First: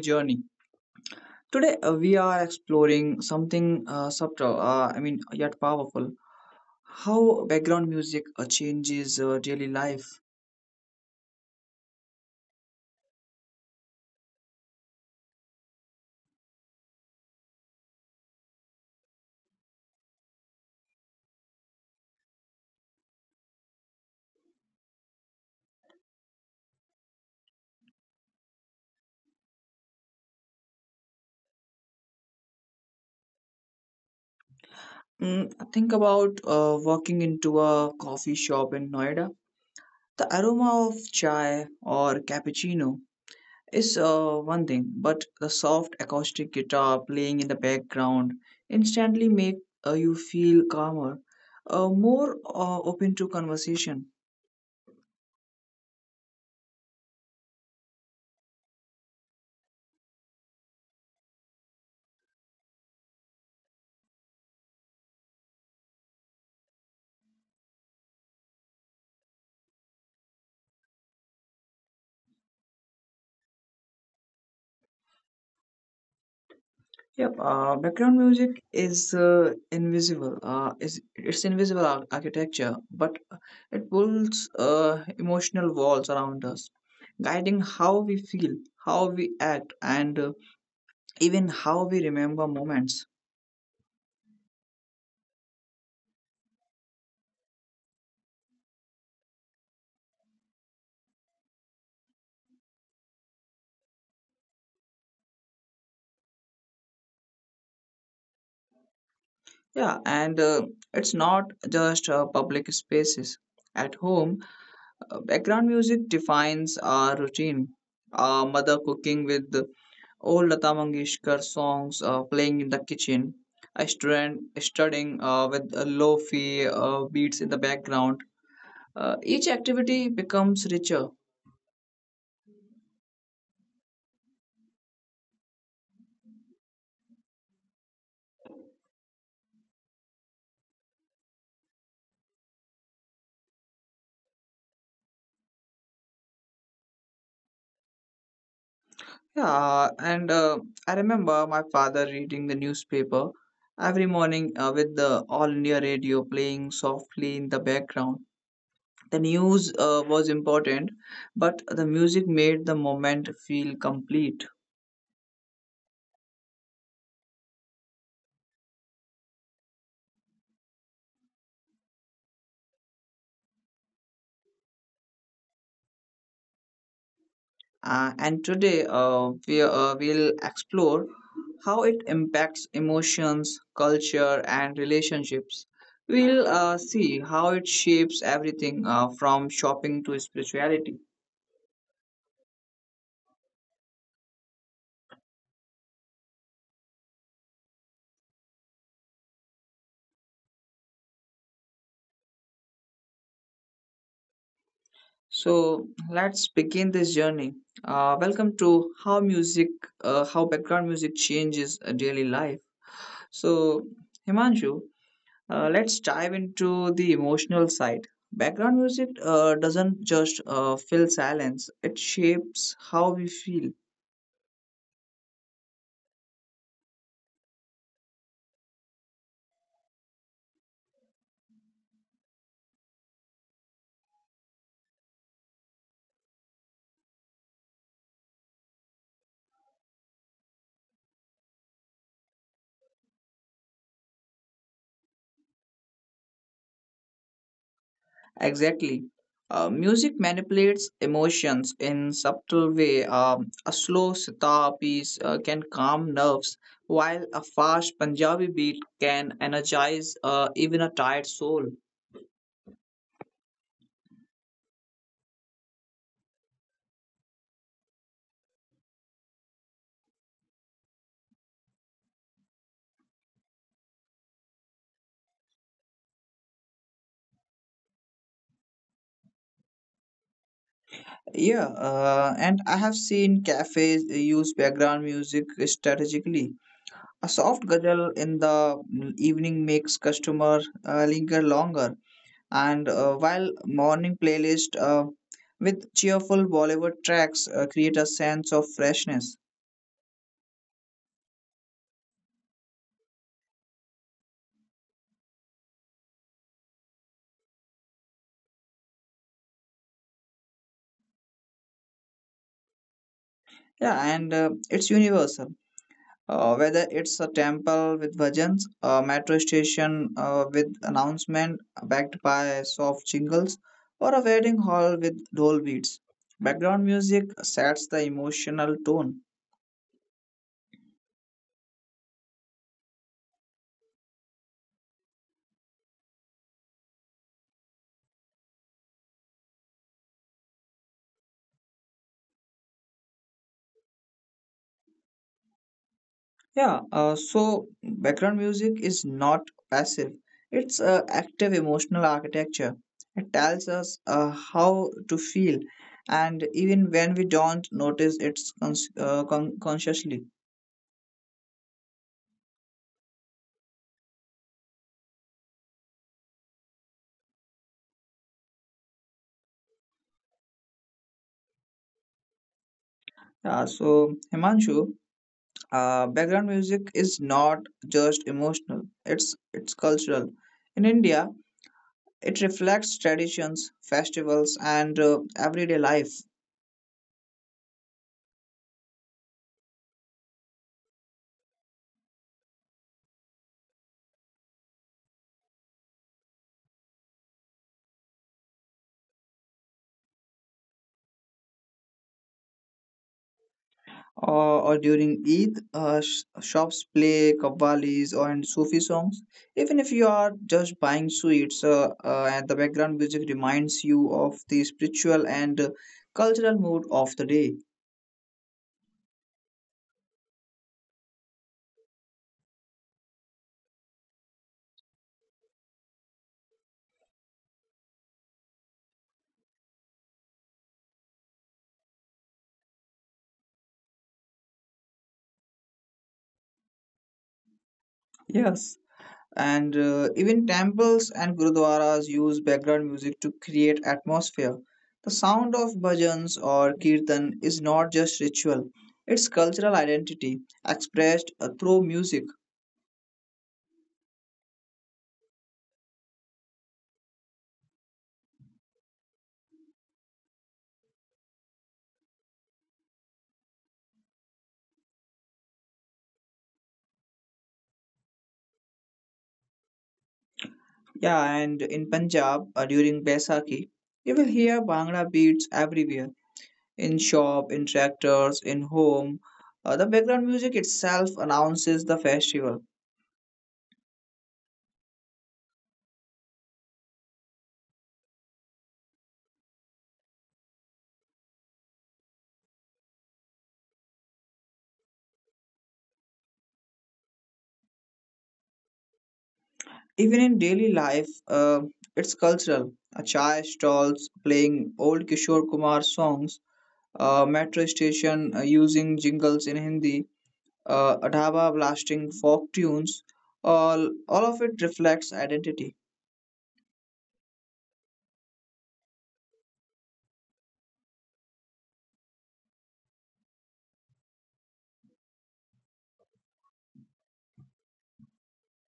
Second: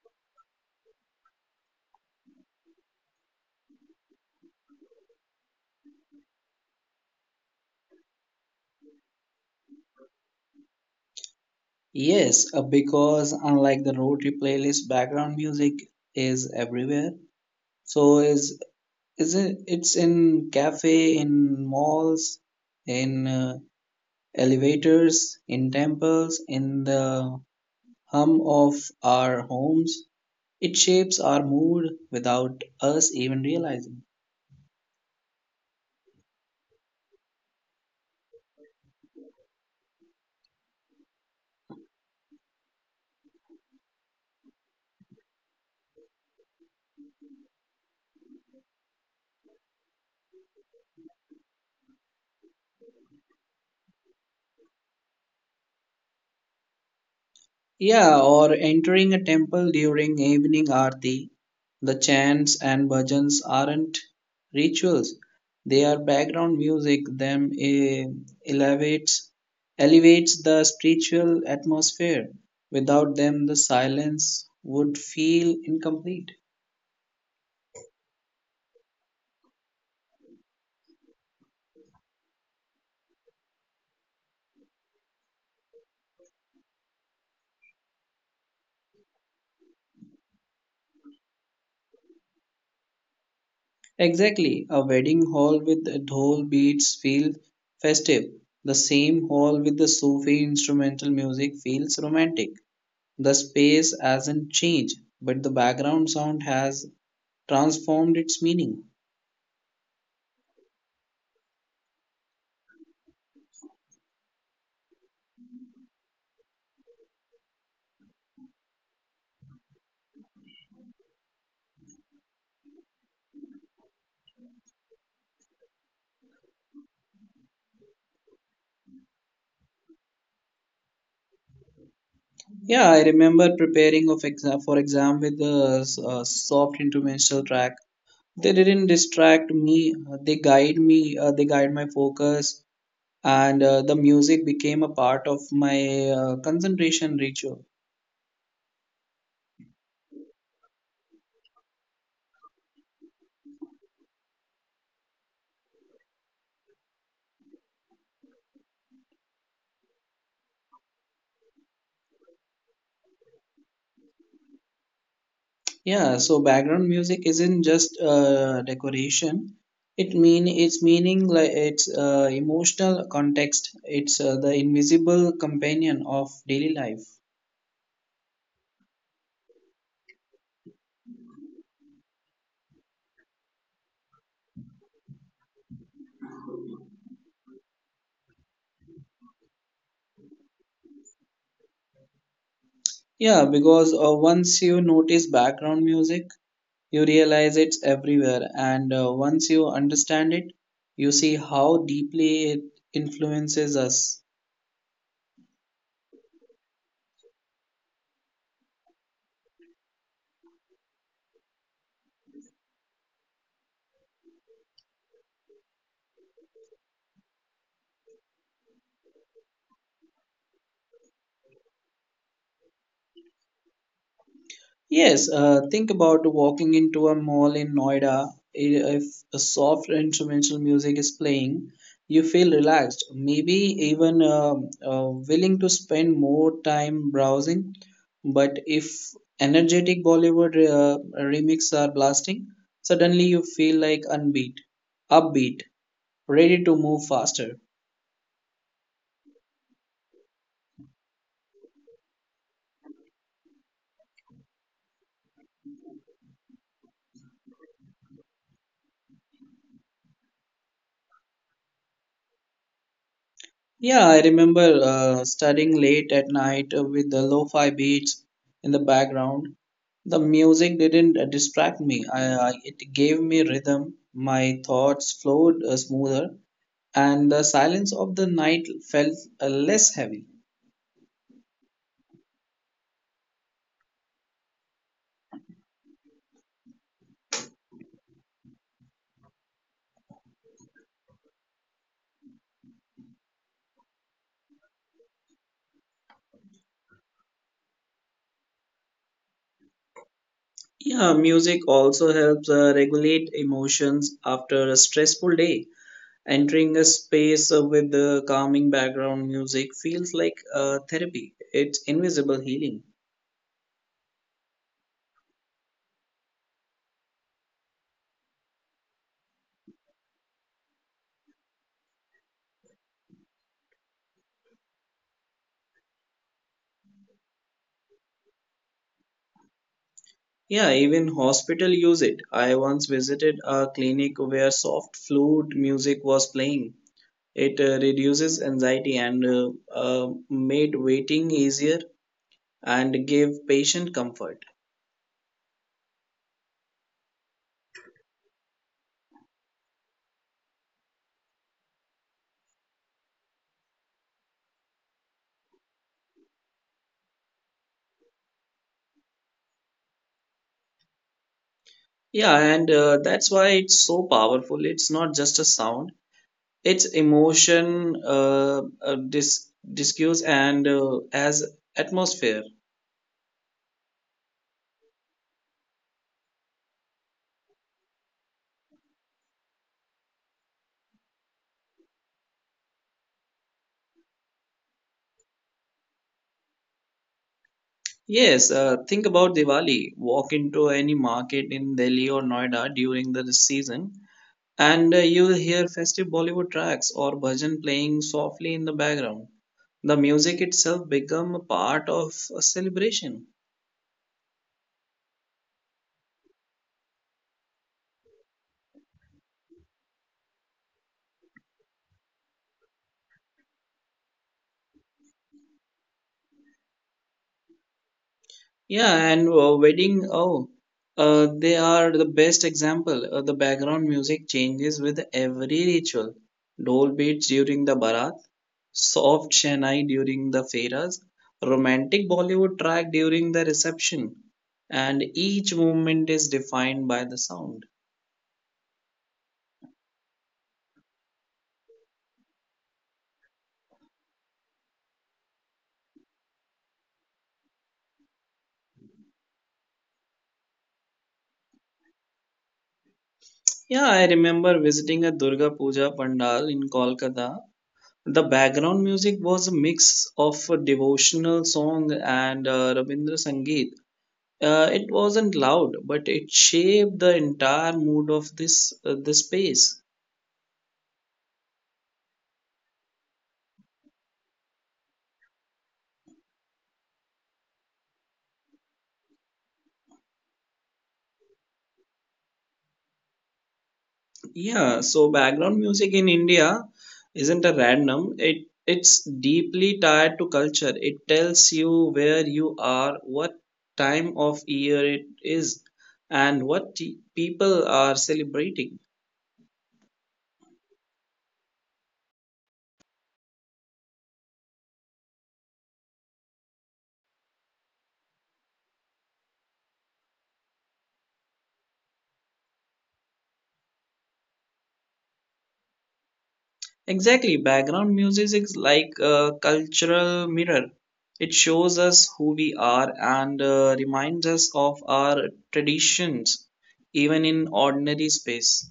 journey. Today we are exploring something subtle, I mean, yet powerful how background music changes daily life. Yes, because unlike the road trip playlist, background music is everywhere. So is is it? It's in cafe, in malls, in elevators, in temples, in the hum of our homes. It shapes our mood without us even realizing. Mm, think about walking into a coffee shop in Noida. The aroma of chai or cappuccino is one thing, but the soft acoustic guitar playing in the background instantly make you feel calmer, more open to conversation. Yeah, or entering a temple during evening aarti, the chants and bhajans aren't rituals. They are background music. Elevates elevates the spiritual atmosphere. Without them, the silence would feel incomplete. Yep, background music is invisible. Is it's invisible architecture, but it pulls emotional walls around us, guiding how we feel, how we act, and even how we remember moments. Exactly, a wedding hall with dhol beats feels festive. The same hall with the Sufi instrumental music feels romantic. The space hasn't changed, but the background sound has transformed its meaning. Yeah, and it's not just public spaces. At home, background music defines our routine. Our mother cooking with Old Lata Mangeshkar songs playing in the kitchen. I stand studying with low-fi beats in the background. Each activity becomes richer. Yeah, I remember preparing of exam for exam with a soft instrumental track. They didn't distract me. They guide me. They guide my focus, and the music became a part of my concentration ritual. Yeah, and I remember my father reading the newspaper every morning with the All India Radio playing softly in the background. The news was important, but the music made the moment feel complete. Yeah, so background music isn't just decoration. It mean it's meaning like it's emotional context. It's the invisible companion of daily life. And today we will explore how it impacts emotions, culture, and relationships. We'll see how it shapes everything from shopping to spirituality. Yeah, because once you notice background music, you realize it's everywhere, and once you understand it, you see how deeply it influences us. So let's begin this journey. Welcome to how music, how background music changes a daily life. So Himanshu, let's dive into the emotional side. Background music doesn't just fill silence, it shapes how we feel. Yes, think about walking into a mall in Noida. If a soft instrumental music is playing, you feel relaxed, maybe even willing to spend more time browsing. But if energetic Bollywood remixes are blasting, suddenly you feel like upbeat, ready to move faster. Exactly. Music manipulates emotions in subtle way. A slow sitar piece can calm nerves, while a fast Punjabi beat can energize even a tired soul. Yeah, I remember studying late at night with the lo-fi beats in the background. The music didn't distract me. It gave me rhythm. My thoughts flowed smoother, and the silence of the night felt less heavy. Yeah, and I have seen cafes use background music strategically. A soft guzzle in the evening makes customer linger longer, and while morning playlist with cheerful Bollywood tracks create a sense of freshness. Yeah, music also helps regulate emotions after a stressful day. Entering a space with the calming background music feels like therapy. It's invisible healing. Yeah, and it's universal. Whether it's a temple with bhajans, a metro station with announcement backed by soft jingles, or a wedding hall with dole beats, background music sets the emotional tone. Yeah, even hospital use it. I once visited a clinic where soft flute music was playing. It reduces anxiety and made waiting easier and gave patient comfort. Yeah, so background music is not passive. It's active emotional architecture. It tells us how to feel, and even when we don't notice it consciously. Yeah, and that's why it's so powerful. It's not just a sound; it's emotion, discuss, and as atmosphere. Yeah, so Himanshu, background music is not just emotional. It's cultural. In India, it reflects traditions, festivals, and everyday life. Yes, think about Diwali. Walk into any market in Delhi or Noida during the season. And you'll hear festive Bollywood tracks or bhajan playing softly in the background. The music itself become a part of a celebration. Or during Eid, shops play kavalis or and Sufi songs. Even if you are just buying sweets, and the background music reminds you of the spiritual and cultural mood of the day. Yeah, and wedding, oh, they are the best example. The background music changes with every ritual. Dole beats during the barat, soft Chennai during the fairas, romantic Bollywood track during the reception, and each movement is defined by the sound. Yes. And even temples and gurudwaras use background music to create atmosphere. The sound of bhajans or kirtan is not just ritual, it's cultural identity expressed through music. Yeah, I remember visiting a Durga Puja Pandal in Kolkata. The background music was a mix of a devotional song and Rabindra Sangeet. It wasn't loud, but it shaped the entire mood of this the space. Yeah, and in Punjab during Baisakhi, you will hear Bhangra beats everywhere in shop, in tractors, in home. The background music itself announces the festival. Yeah, so background music in India isn't a random. It's deeply tied to culture. It tells you where you are, what time of year it is, and what people are celebrating. Even in daily life, it's cultural. A chai stalls playing old Kishore Kumar songs, a metro station using jingles in Hindi, a dhaba blasting folk tunes. All of it reflects identity. Exactly, background music is like a cultural mirror. It shows us who we are and reminds us of our traditions, even in ordinary space.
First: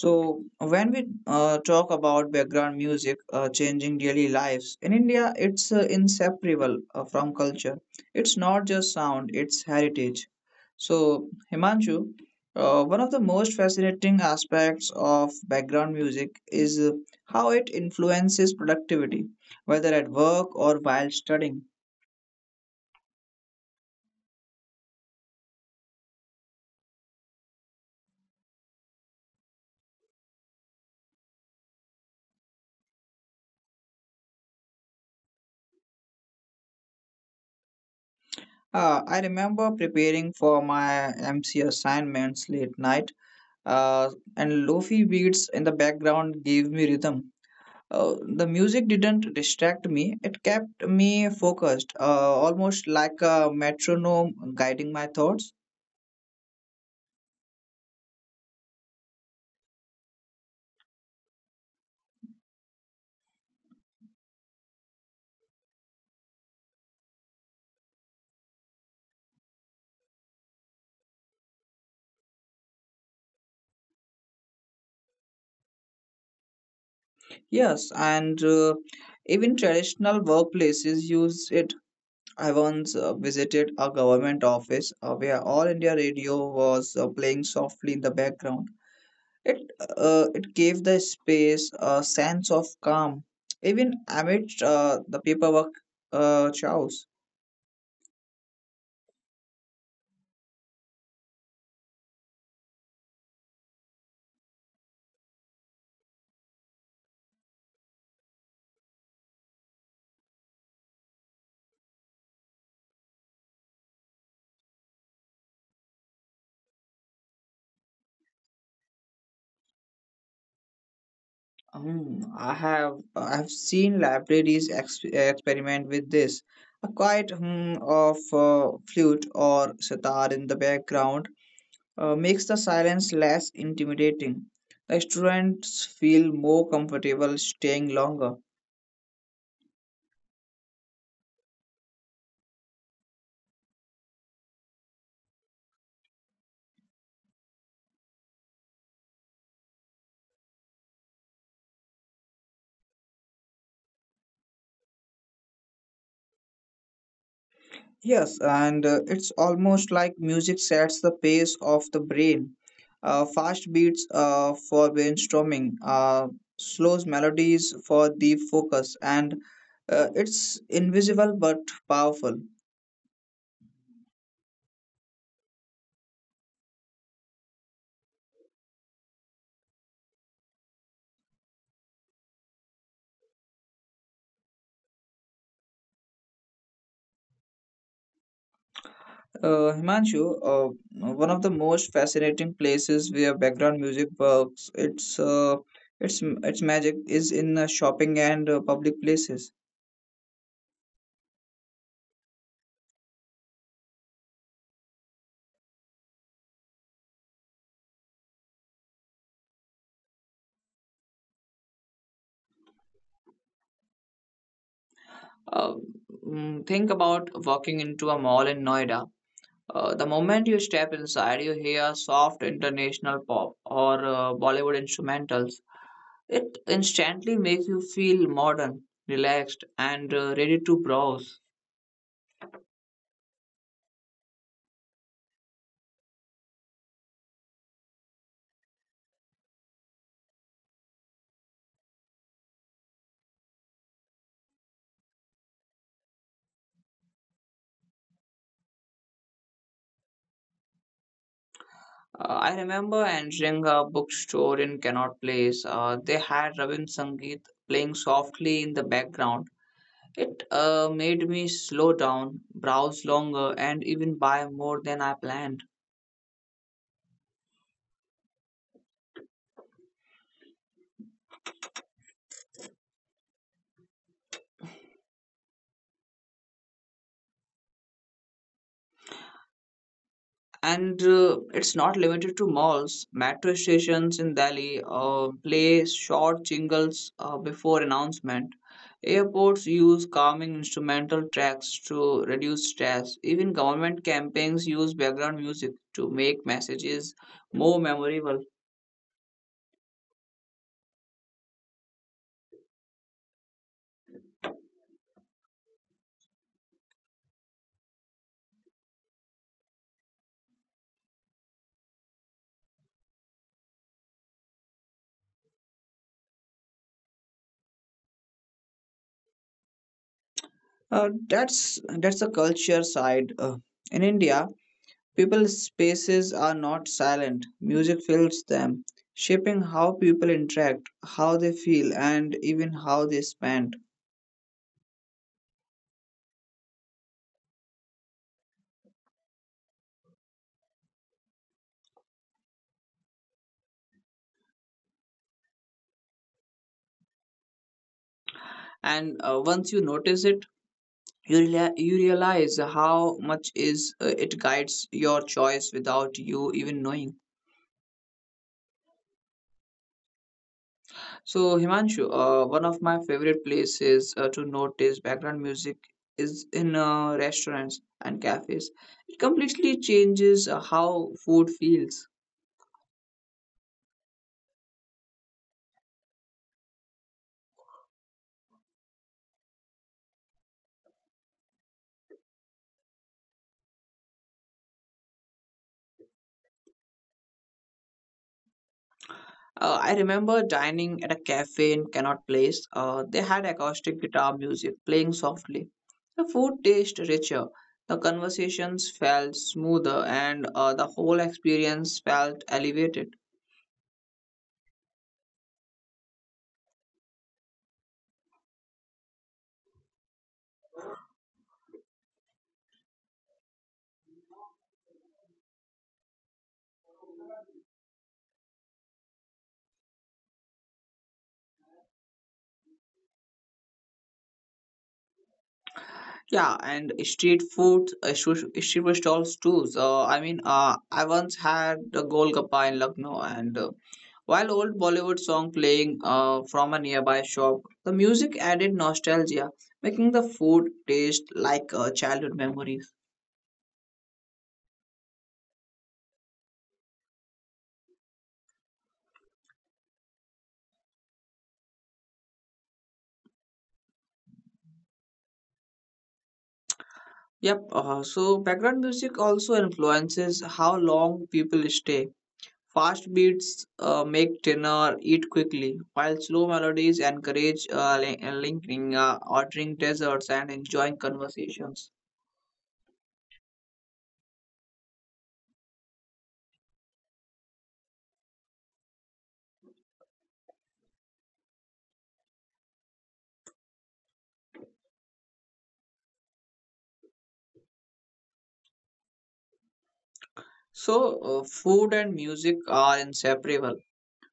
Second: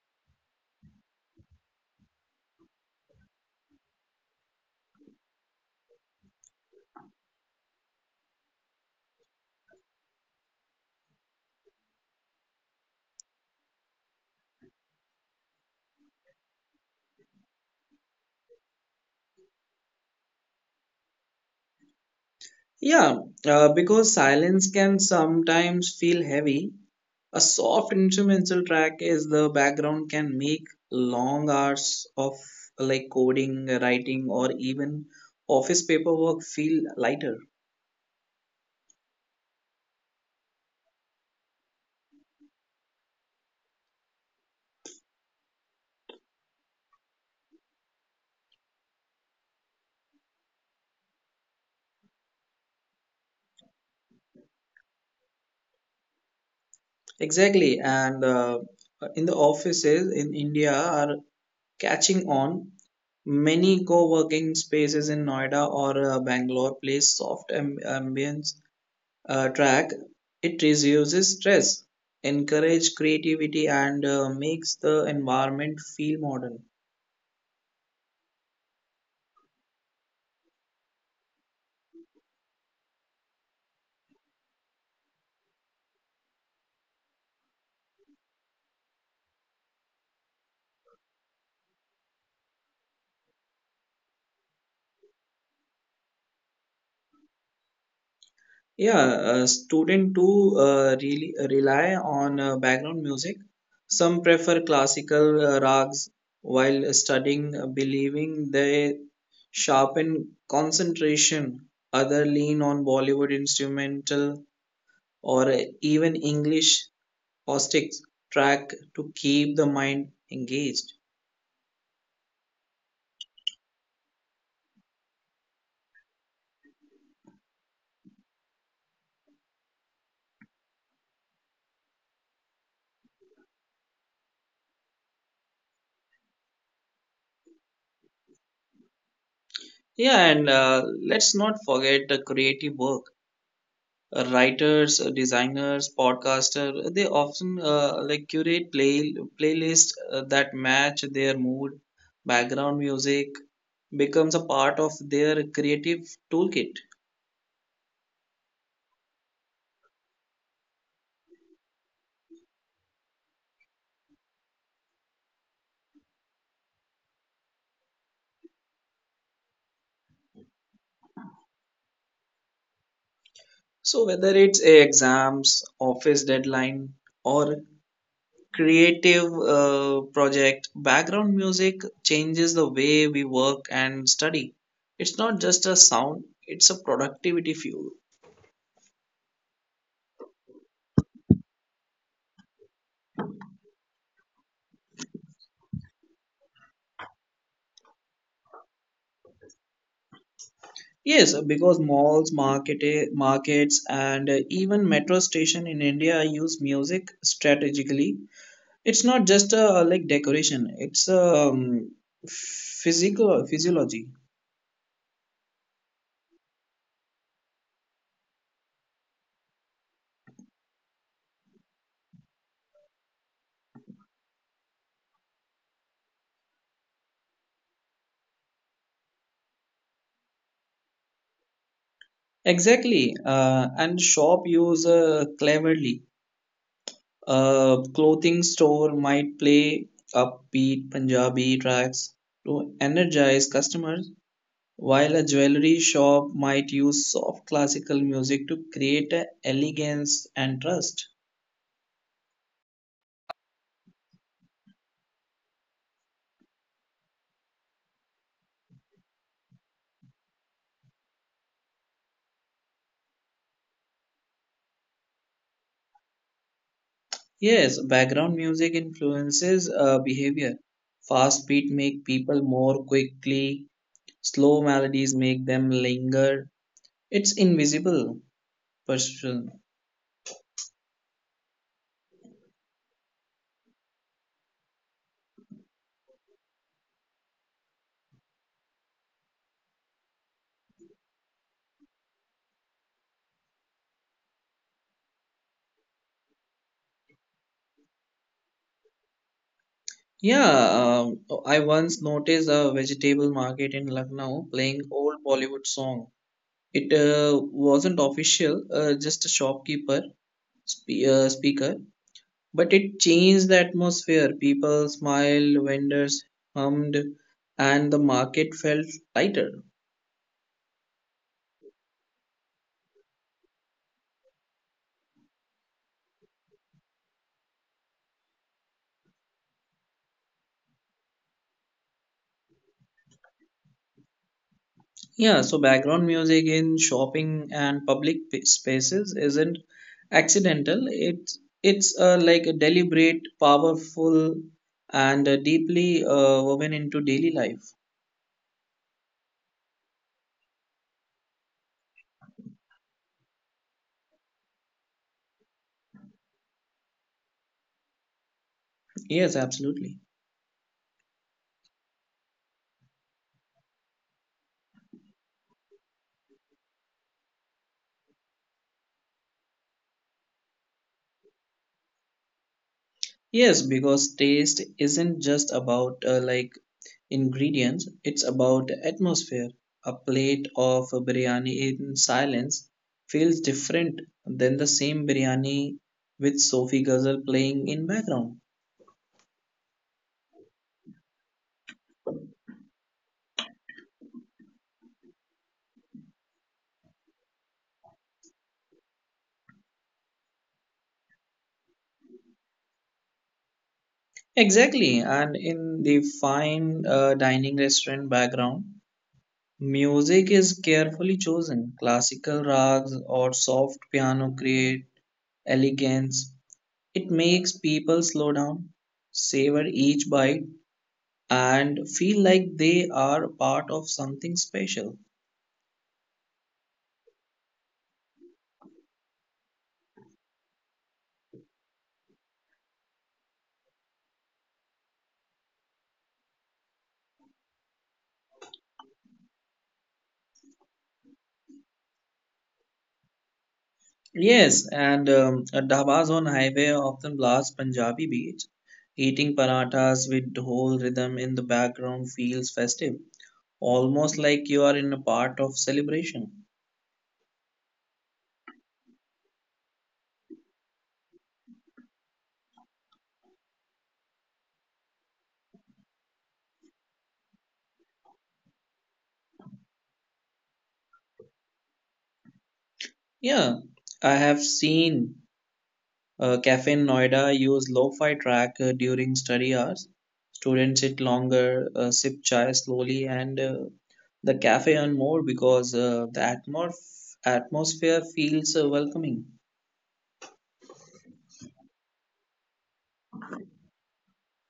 So, when we talk about background music changing daily lives, in India it's inseparable from culture. It's not just sound, it's heritage. So, Himanshu, one of the most fascinating aspects of background music is how it influences productivity, whether at work or while studying. Yeah, because silence can sometimes feel heavy, a soft instrumental track is the background can make long hours of like coding, writing, or even office paperwork feel lighter. I remember preparing for my MC assignments late night uh, and lofi beats in the background gave me rhythm. The music didn't distract me, it kept me focused, almost like a metronome guiding my thoughts. Exactly, and in the offices in India are catching on. Many co-working spaces in Noida or Bangalore place soft ambience track, it reduces stress, encourage creativity, and makes the environment feel modern. Yes, and even traditional workplaces use it. I once visited a government office where All India Radio was playing softly in the background. It, it gave the space a sense of calm, even amid the paperwork chaos. Yeah, student too really rely on background music. Some prefer classical rags while studying, believing they sharpen concentration. Other lean on Bollywood instrumental or even English acoustic track to keep the mind engaged. Hmm, I have seen libraries experiment with this. A quiet hum of flute or sitar in the background makes the silence less intimidating. The students feel more comfortable staying longer. Yeah, and let's not forget the creative work. Writers, designers, podcaster they often like curate playlists that match their mood. Background music becomes a part of their creative toolkit. Yes, and it's almost like music sets the pace of the brain. Fast beats for brainstorming, slow melodies for deep focus, and it's invisible but powerful. So whether it's exams, office deadline, or creative project, background music changes the way we work and study. It's not just a sound, it's a productivity fuel. Himanshu, one of the most fascinating places where background music works, its magic is in shopping and public places. Yes, because malls, markets, and even metro station in India use music strategically. It's not just like decoration; it's physical physiology. Uh, think about walking into a mall in Noida. The moment you step inside, you hear soft international pop or Bollywood instrumentals. It instantly makes you feel modern, relaxed, and ready to browse. Exactly, and shop use cleverly. A clothing store might play upbeat Punjabi tracks to energize customers. While a jewelry shop might use soft classical music to create a elegance and trust. I remember entering a bookstore in Connaught Place. They had Ravin Sangeet playing softly in the background. It made me slow down, browse longer, and even buy more than I planned. Yes, background music influences behavior. Fast beat make people more quickly. Slow melodies make them linger. It's invisible person. And it's not limited to malls. Metro stations in Delhi play short jingles before announcement. Airports use calming instrumental tracks to reduce stress. Even government campaigns use background music to make messages more memorable. Yeah, um, I once noticed a vegetable market in Lucknow playing old Bollywood song. It wasn't official, just a shopkeeper speaker. But it changed the atmosphere. People smiled, vendors hummed, and the market felt lighter. That's the culture side. In India, people's spaces are not silent, music fills them, shaping how people interact, how they feel, and even how they spend. Yeah, so background music in shopping and public spaces isn't accidental. It's like a deliberate, powerful, and deeply woven into daily life. And once you notice it, you realize how much is it guides your choice without you even knowing. Yes, absolutely. So Himanshu, one of my favorite places to notice background music is in restaurants and cafes. It completely changes how food feels. Yes, because taste isn't just about like ingredients, it's about atmosphere. A plate of biryani in silence feels different than the same biryani with Sophie Ghazal playing in background. I remember dining at a cafe in Cannot Place. They had acoustic guitar music playing softly. The food tasted richer, the conversations felt smoother, and the whole experience felt elevated. Exactly, and in the fine dining restaurant background, music is carefully chosen. Classical rags or soft piano create elegance. It makes people slow down, savor each bite, and feel like they are part of something special. Yeah, and street food, street food stalls too. So, I mean, I once had the Golgappa in Lucknow, and while old Bollywood song playing from a nearby shop, the music added nostalgia, making the food taste like childhood memories. Yes, and at dhabas on highway often blast Punjabi beats. Eating parathas with whole rhythm in the background feels festive, almost like you are in a part of celebration. Yep, so background music also influences how long people stay. Fast beats make dinner eat quickly, while slow melodies encourage lingering, ordering desserts, and enjoying conversations. Yeah, I have seen Cafe Noida use lo-fi track during study hours. Students sit longer, sip chai slowly, and the cafe earn more because the atmosphere feels welcoming. So, food and music are inseparable.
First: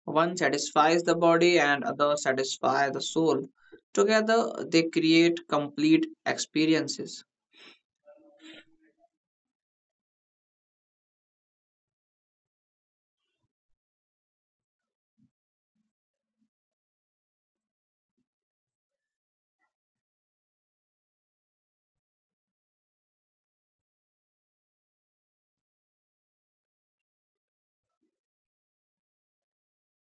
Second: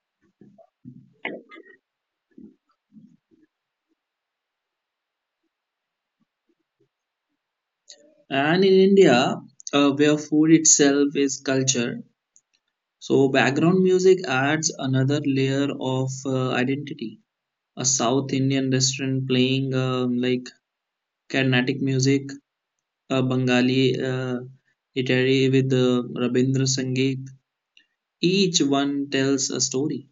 One satisfies the body and other satisfy the soul. Together they create complete experiences. And in India, where food itself is culture, so background music adds another layer of identity. A South Indian restaurant playing like Carnatic music, a Bengali iterary with Rabindra Sangeet. Each one tells a story.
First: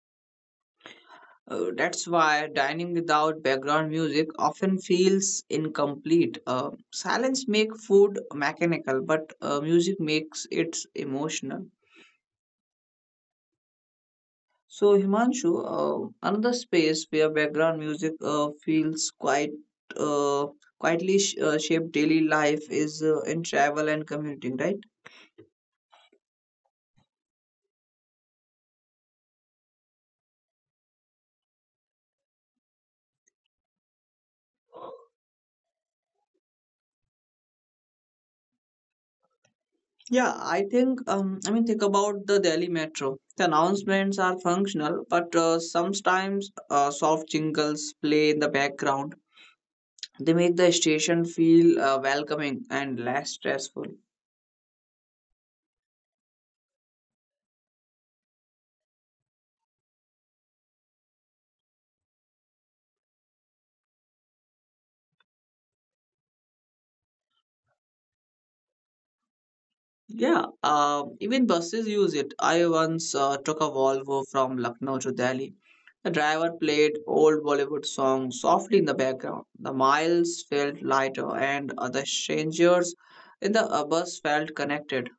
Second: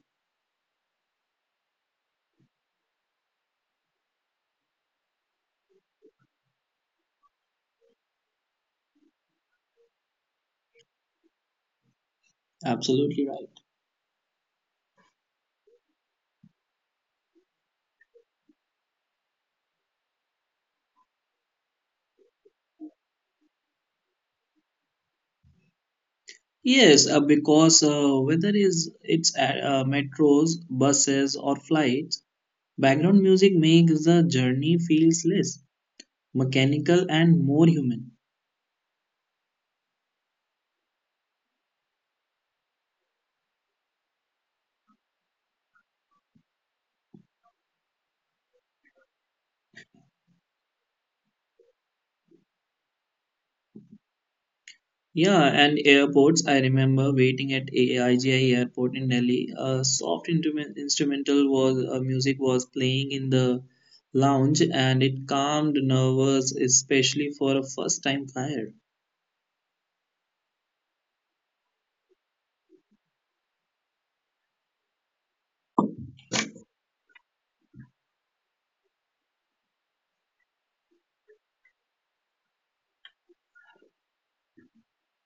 That's why dining without background music often feels incomplete. Silence makes food mechanical, but music makes it emotional. Absolutely right. So Himanshu, another space where background music feels quite uh, quietly shape daily life is in travel and commuting, right? Yes, because whether is it's a- metros, buses, or flights, background music makes the journey feels less mechanical and more human. Yeah, I think, I mean, think about the Delhi Metro. The announcements are functional, but sometimes soft jingles play in the background. They make the station feel welcoming and less stressful. Yeah, and airports. I remember waiting at AIGI airport in Delhi. A soft instrumental was music was playing in the lounge, and it calmed nerves, especially for a first-time flyer. Yeah, even buses use it. I once took a Volvo from Lucknow to Delhi. The driver played old Bollywood songs softly in the background. The miles felt lighter, and the strangers in the bus felt connected.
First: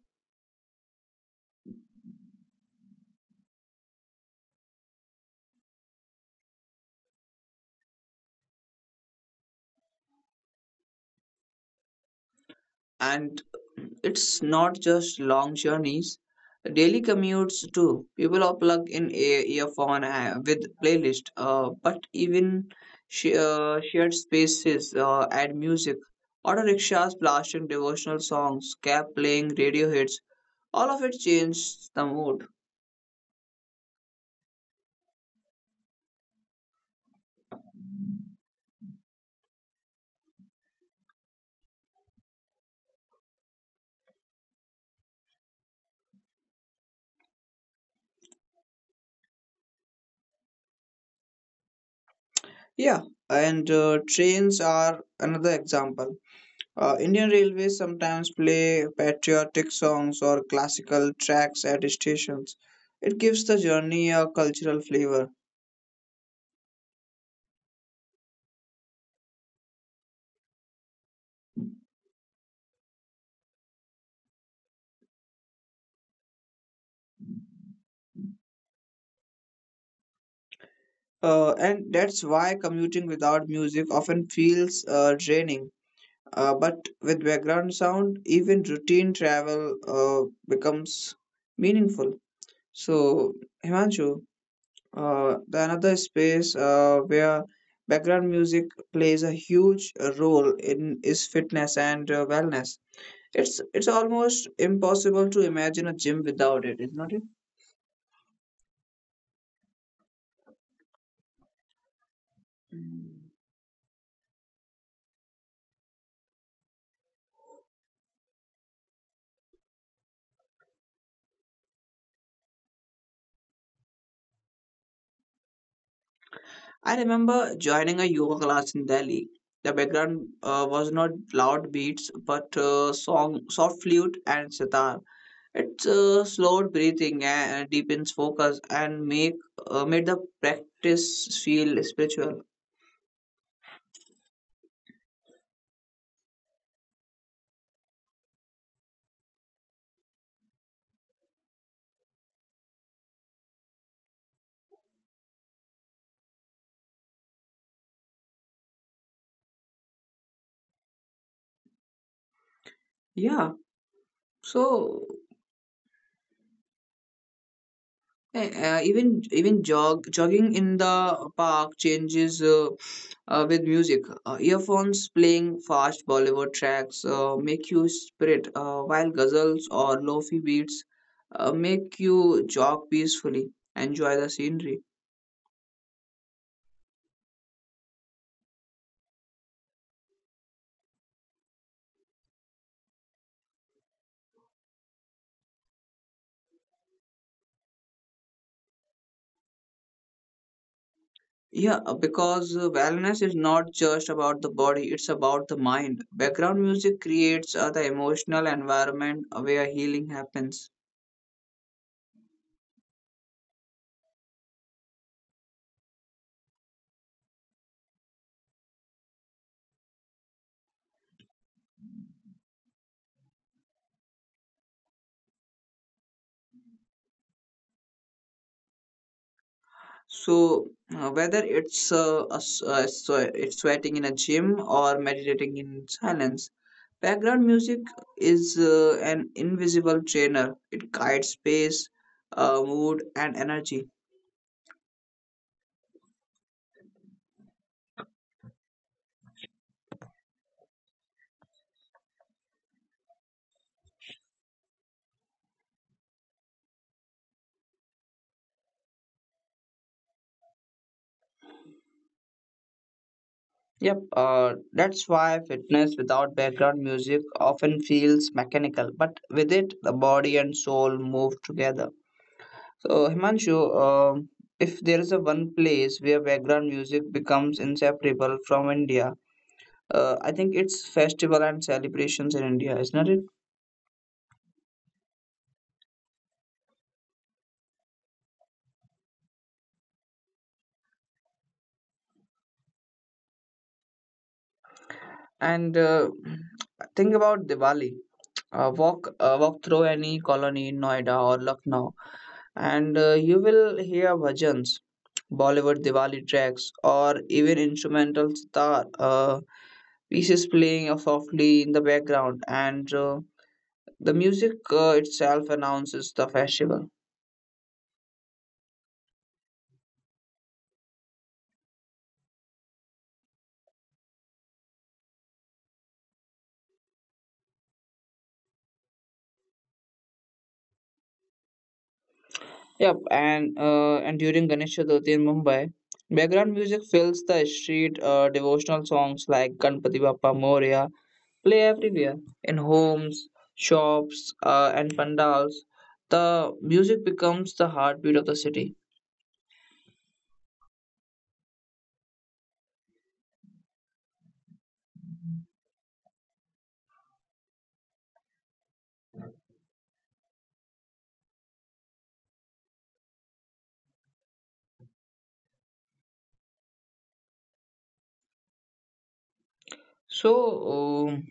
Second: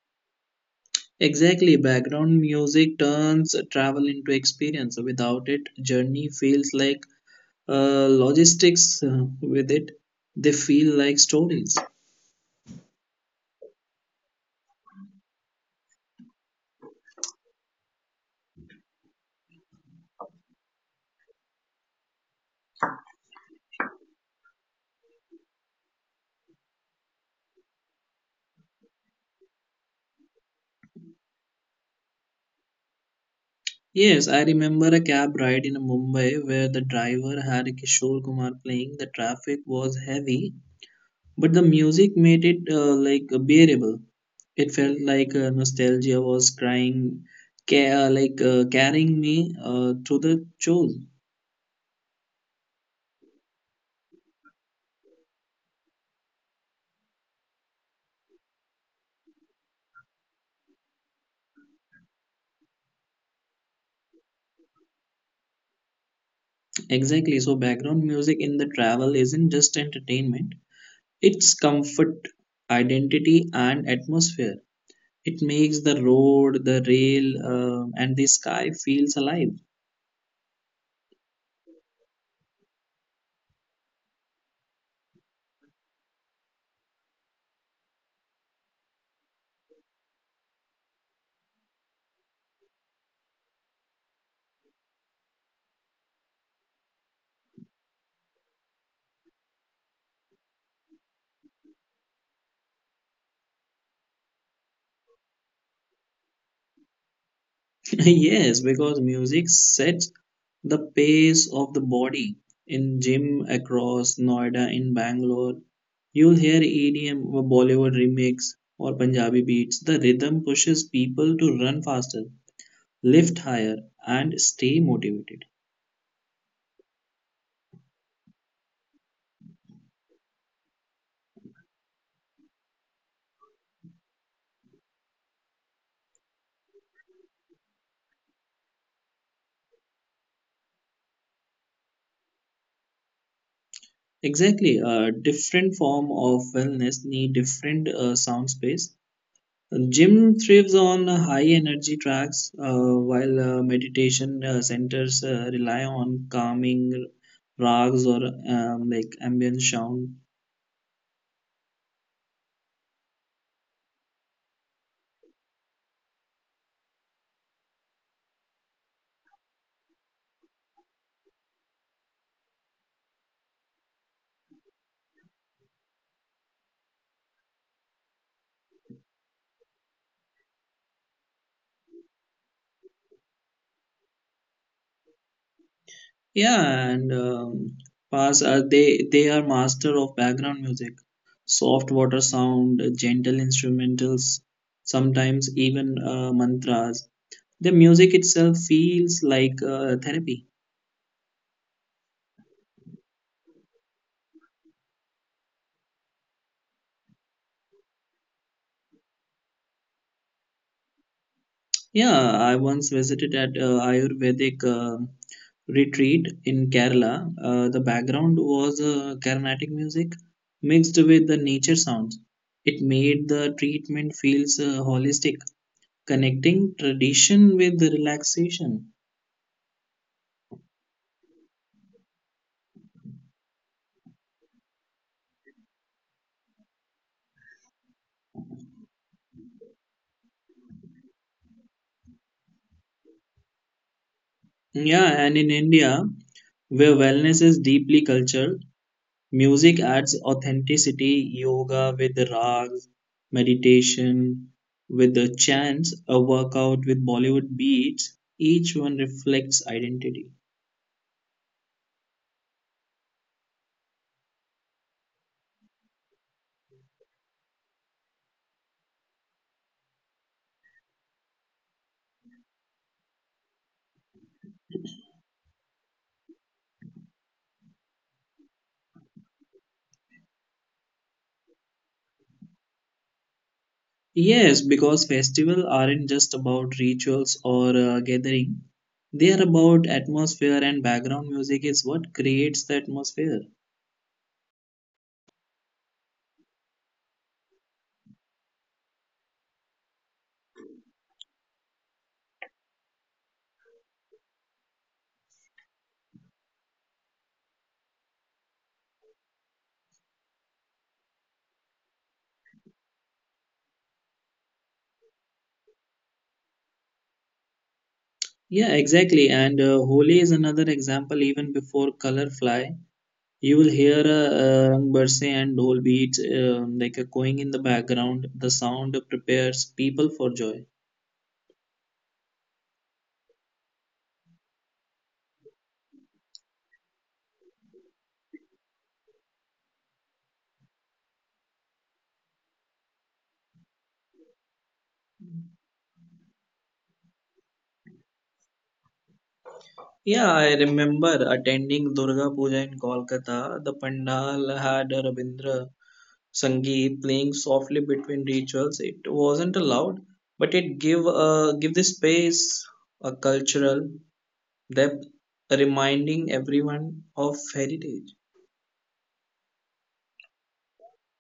Exactly, background music turns travel into experience. Without it, journey feels like logistics. With it, they feel like stories. And it's not just long journeys, daily commutes too, people are plugged in a earphone with playlist, but even shared spaces add music, auto rickshaws blasting devotional songs, cab playing radio hits, all of it changes the mood. Yes, I remember a cab ride in Mumbai where the driver had Kishore Kumar playing. The traffic was heavy, but the music made it like bearable. It felt like nostalgia was crying, like carrying me through the shows. Yeah, and trains are another example. Indian Railways sometimes play patriotic songs or classical tracks at stations. It gives the journey a cultural flavor. Exactly. So background music in the travel isn't just entertainment; it's comfort, identity, and atmosphere. It makes the road, the rail, and the sky feels alive. And that's why commuting without music often feels draining. But with background sound, even routine travel becomes meaningful. So, Himanshu, the another space where background music plays a huge role in is fitness and wellness. It's almost impossible to imagine a gym without it, isn't it? Yes, because music sets the pace of the body. In gym across Noida, in Bangalore, you'll hear EDM, or Bollywood remix, or Punjabi beats. The rhythm pushes people to run faster, lift higher, and stay motivated. I remember joining a yoga class in Delhi. The background was not loud beats, but soft flute and sitar. It slowed breathing and deepens focus and make made the practice feel spiritual. Exactly, a different form of wellness need different sound space. Gym thrives on high energy tracks, while meditation centers rely on calming rags or like ambient sound. Yeah. So Eh, even even jog jogging in the park changes with music. Earphones playing fast Bollywood tracks make you spirit, while ghazals or lofi beats make you jog peacefully, enjoy the scenery. Yeah, and pass they are master of background music, soft water sound, gentle instrumentals, sometimes even mantras. The music itself feels like therapy. Yeah, because wellness is not just about the body; it's about the mind. Background music creates the emotional environment where healing happens. Yeah, I once visited at Ayurvedic retreat in Kerala. The background was Carnatic music mixed with the nature sounds. It made the treatment feels holistic, connecting tradition with the relaxation. So, whether it's a s- a swe- it's sweating in a gym or meditating in silence, background music is an invisible trainer. It guides pace, mood, and energy. Yeah, and in India, where wellness is deeply cultural, music adds authenticity, yoga with rags, meditation with the chants, a workout with Bollywood beats, each one reflects identity. Yep, that's why fitness without background music often feels mechanical, but with it, the body and soul move together. So, Himanshu, um if there is a one place where background music becomes inseparable from India, I think it's festival and celebrations in India, isn't it? Yes, because festivals aren't just about rituals or gathering. They are about atmosphere and background music is what creates the atmosphere. And Think about Diwali. Walk through any colony in Noida or Lucknow, and you will hear bhajans, Bollywood Diwali tracks, or even instrumental sitar pieces playing softly in the background, and the music itself announces the festival. Yeah, exactly. And Holi is another example. Even before color fly, you will hear a Rang barse and dhol beats like a going in the background. The sound prepares people for joy. Yep, and during Ganesh Chaturthi in Mumbai, background music fills the street. Devotional songs like Ganpati Bappa Moria play everywhere in homes, shops, and pandals. The music becomes the heartbeat of the city. Yeah, I remember attending Durga Puja in Kolkata. The pandal had a Rabindra Sangeet playing softly between rituals. It wasn't allowed, but it give the space a cultural depth, reminding everyone of heritage. So. um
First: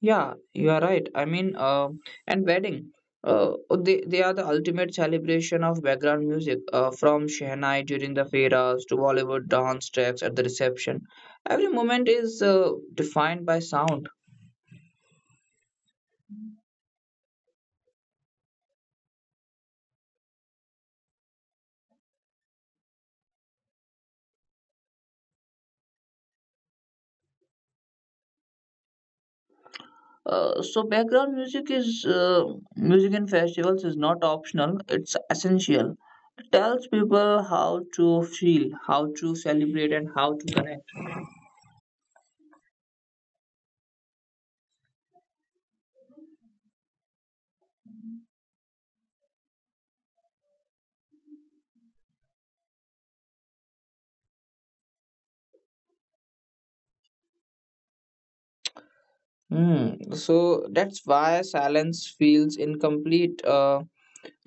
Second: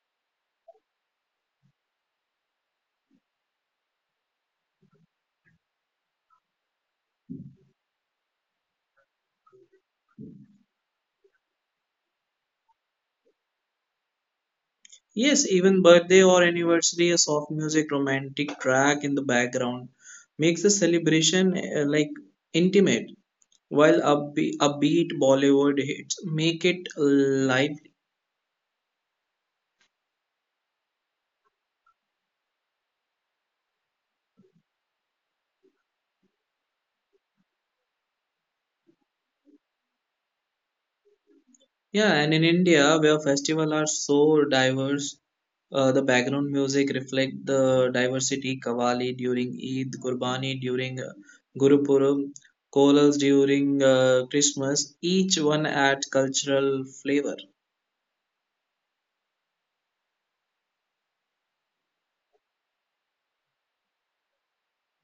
Yeah, you are right. And wedding, they are the ultimate celebration of background music, from Shehnai during the fairas to Bollywood dance tracks at the reception. Every moment is defined by sound. Yes, even birthday or anniversary, a soft music, romantic track in the background makes the celebration like intimate, while upbeat Bollywood hits make it lively. So background music is Music in festivals is not optional; it's essential. It tells people how to feel, how to celebrate, and how to connect. Yeah, and in India, where festivals are so diverse, the background music reflect the diversity. Kavali during Eid, Gurbani during Gurupuram, Kolals during Christmas. Each one adds cultural flavor. Hmm. So that's why silence feels incomplete. Uh,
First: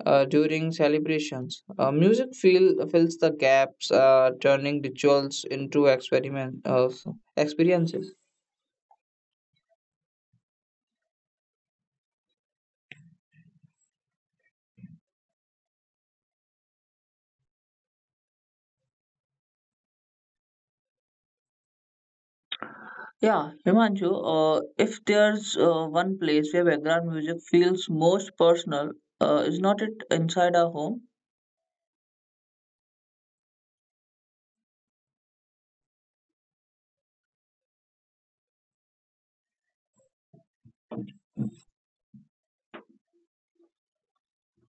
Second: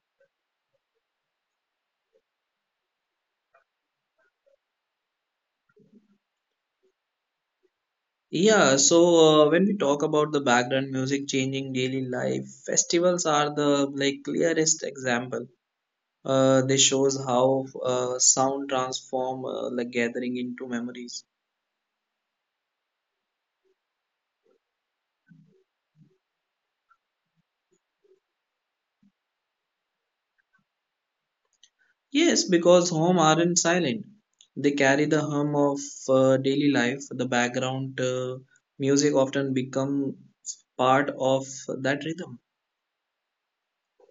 uh, During celebrations, fills the gaps, turning rituals into experiment experiences. Yeah, So when we talk about the background music changing daily life, festivals are the clearest example. They shows how sound transform like gathering into memories. Yeah, Himanshu, if there's one place where background music feels most personal, is not it inside our home? Yes, because home aren't silent. They carry the hum of daily life. The background music often become part of that rhythm.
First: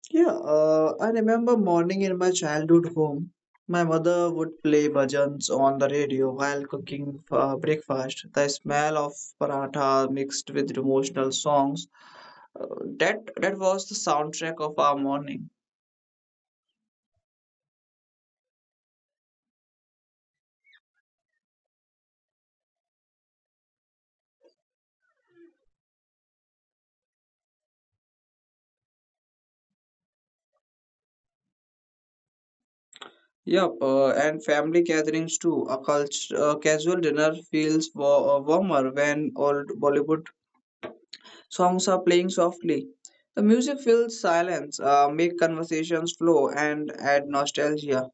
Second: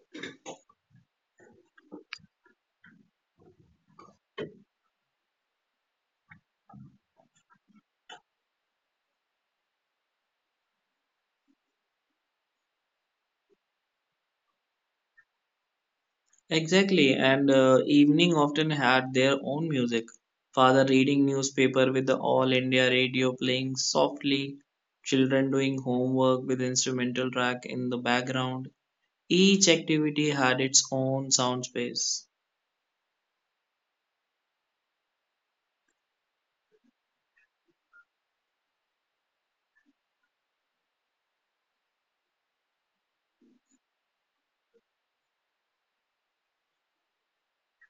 Yeah, I remember morning in my childhood home, my mother would play bhajans on the radio while cooking breakfast. The smell of paratha mixed with emotional songs, uh, that was the soundtrack of our morning. Exactly, and evening often had their own music. Father reading newspaper with the All India radio playing softly, children doing homework with instrumental track in the background. Each activity had its own sound space. Yep, and family gatherings too. A casual dinner feels warmer when old Bollywood songs are playing softly. The music fills silence, make conversations flow, and add nostalgia.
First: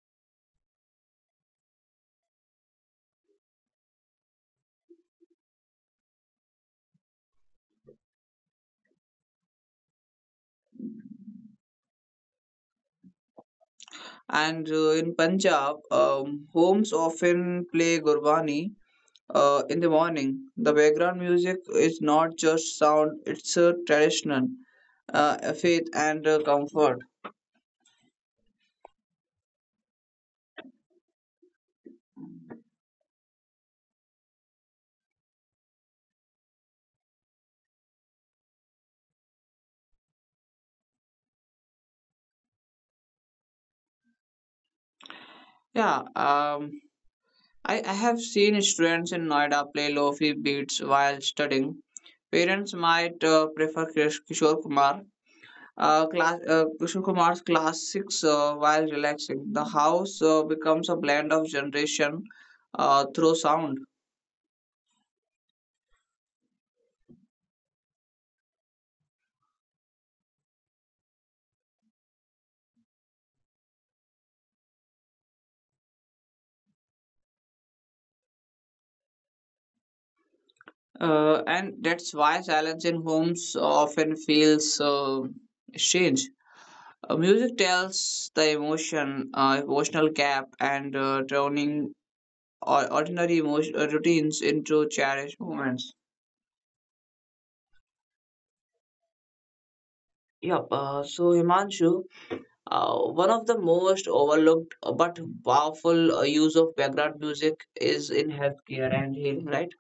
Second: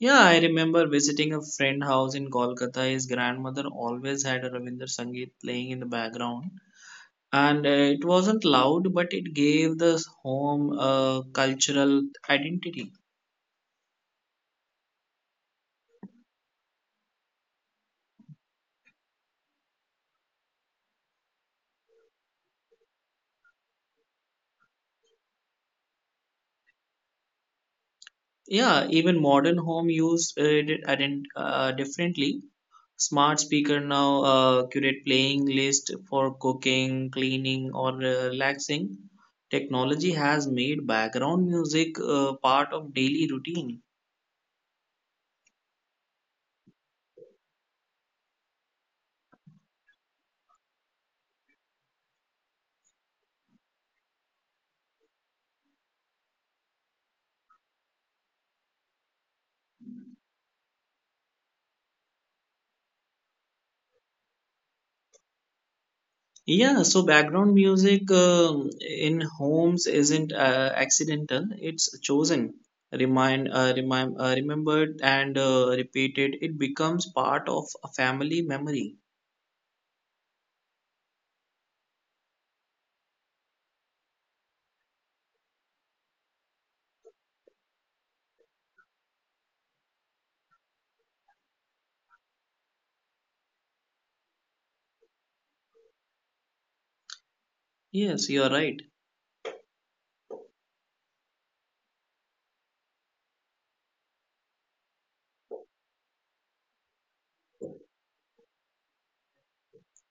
Yeah, I remember visiting a friend house in Kolkata. His grandmother always had a Ravindra Sangeet playing in the background. And it wasn't loud, but it gave the home a cultural identity. And in Punjab, homes often play Gurbani in the morning. The background music is not just sound, it's a traditional a faith and comfort. Yeah, even modern home use it differently. Smart speaker now curate playing list for cooking, cleaning, or relaxing. Technology has made background music part of daily routine. Yeah, I have seen students in Noida play lofi beats while studying. Parents might Kishore Kumar. Kishore Kumar's classics while relaxing. The house becomes a blend of generation through sound. Yeah, so background music in homes isn't accidental; it's chosen, remembered, and repeated. It becomes part of a family memory. And that's why silence in homes often feels strange. Music tells the emotion, emotional gap, and turning ordinary routines into cherished moments. Yes, you are right. Yep. So Himanshu, one of the most overlooked but powerful use of background music is in healthcare and healing, right?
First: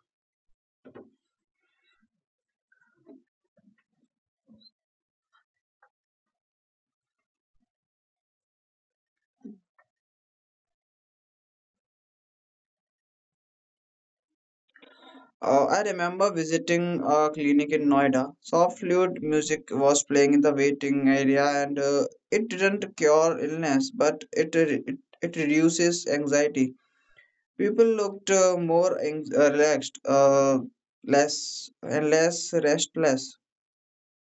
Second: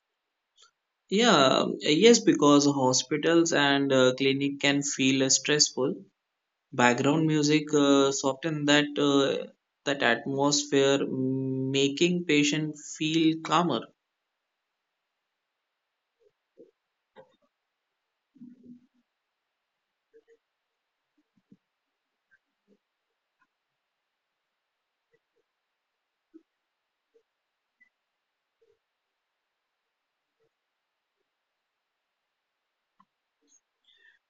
Yeah, yes, because hospitals and clinic can feel stressful. Background music soften that atmosphere, making patient feel calmer. I remember visiting a clinic in Noida. Soft flute music was playing in the waiting area, and it didn't cure illness, but it reduces anxiety. People looked relaxed, less and less restless.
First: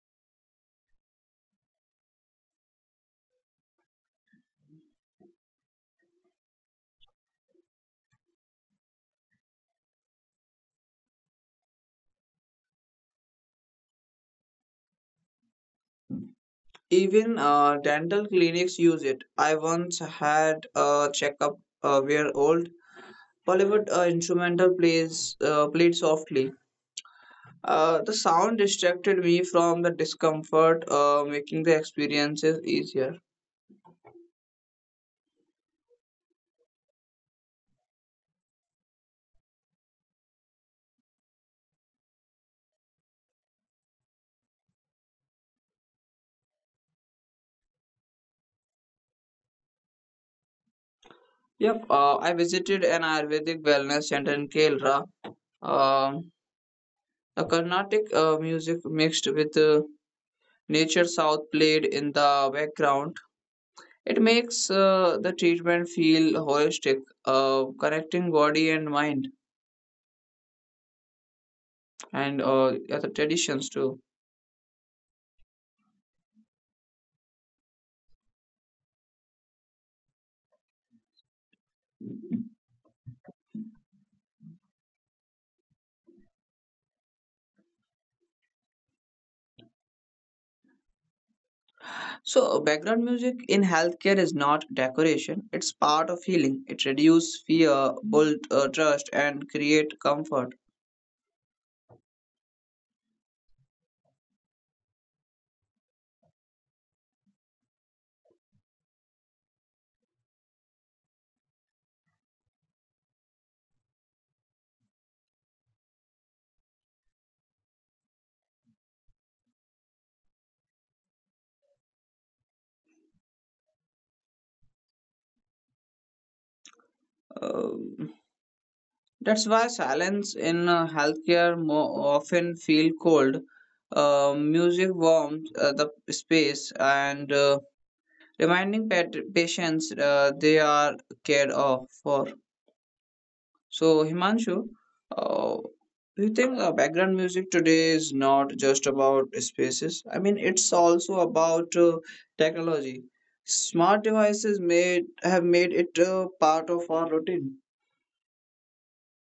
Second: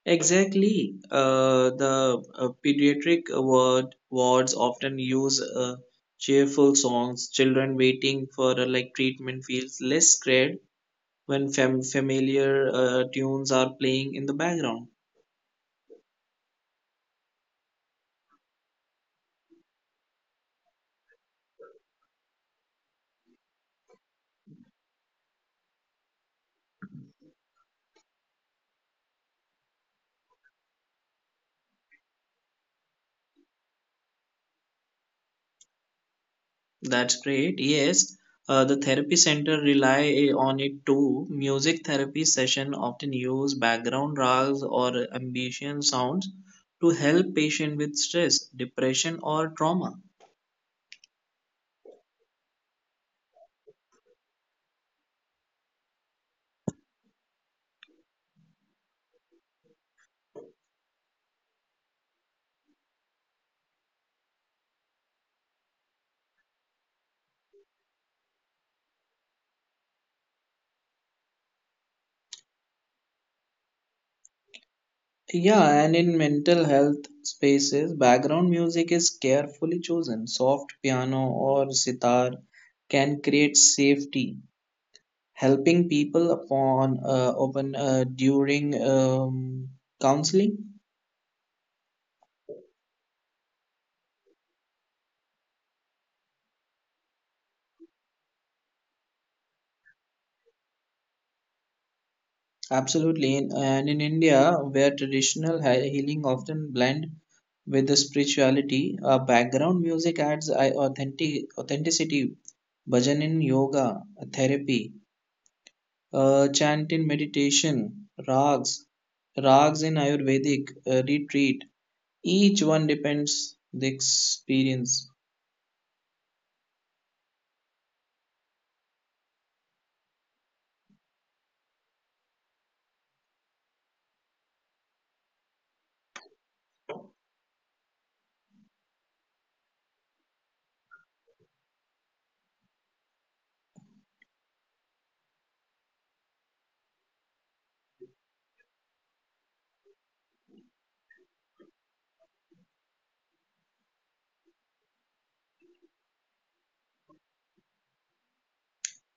Exactly. The pediatric wards often use cheerful songs. Children waiting for treatment feels less scared when familiar tunes are playing in the background. Even dental clinics use it. I once had a checkup where old Bollywood instrumental plays played softly. The sound distracted me from the discomfort, making the experiences easier. That's great. Yes, the therapy center rely on it too. Music therapy session often use background rags or ambient sounds to help patient with stress, depression, or trauma. Yep, I visited an Ayurvedic wellness center in Kerala. Um the Carnatic music mixed with nature south played in the background. It makes the treatment feel holistic, connecting body and mind, and other traditions too. Yeah, and in mental health spaces, background music is carefully chosen. Soft piano or sitar can create safety, helping people upon open during counseling. So, background music in healthcare is not decoration, it's part of healing. It reduces fear, build trust, and create comfort. Absolutely, in- and in India, where traditional healing often blend with the spirituality, background music adds authenticity. Bhajan in yoga therapy, chant in meditation, rags, rags in Ayurvedic retreat. Each one depends the experience. Uh, that's why silence in healthcare more often feel cold. Music warms the space and reminding patients they are cared of for. So, Himanshu, uh, do you think background music today is not just about spaces? I mean, it's also about technology. Smart devices made have made it part of our routine.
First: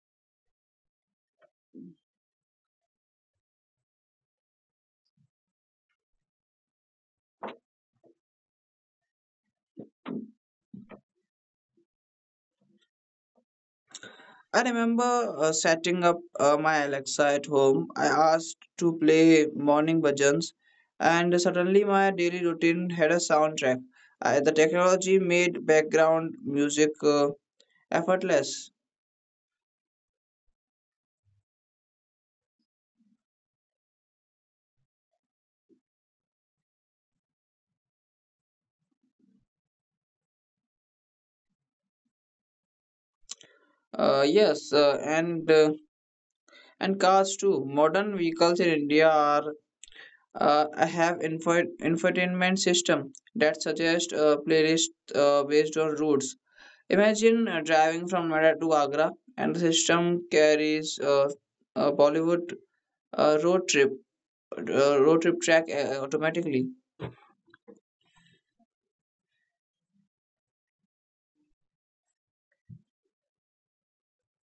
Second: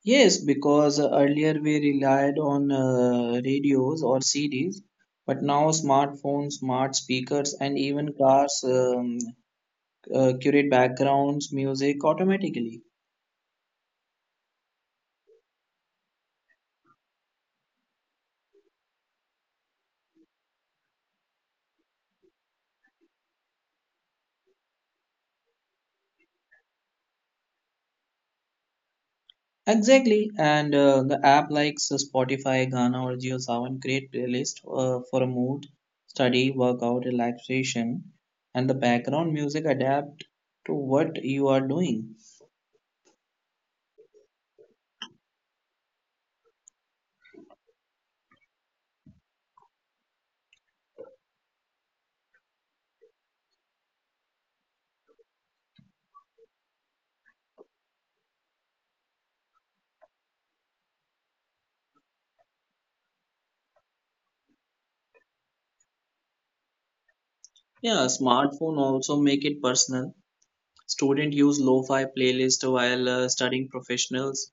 Yes, because earlier we relied on radios or CDs, but now smartphones, smart speakers, and even cars curate backgrounds, music automatically. I remember setting up my Alexa at home. I asked to play morning bhajans, and suddenly my daily routine had a soundtrack. The technology made background music effortless. Exactly, and the app like Spotify, Gaana, or JioSaavn create playlist for a mood, study, workout, relaxation, and the background music adapt to what you are doing. Uh, yes, uh, and uh, and cars too. Modern vehicles in India are have infotainment system that suggest playlist based on routes. Imagine driving from Noida to Agra, and the system carries a Bollywood uh, road trip road trip track automatically. Yeah, smartphone also make it personal. Students use lo-fi playlist while studying, professionals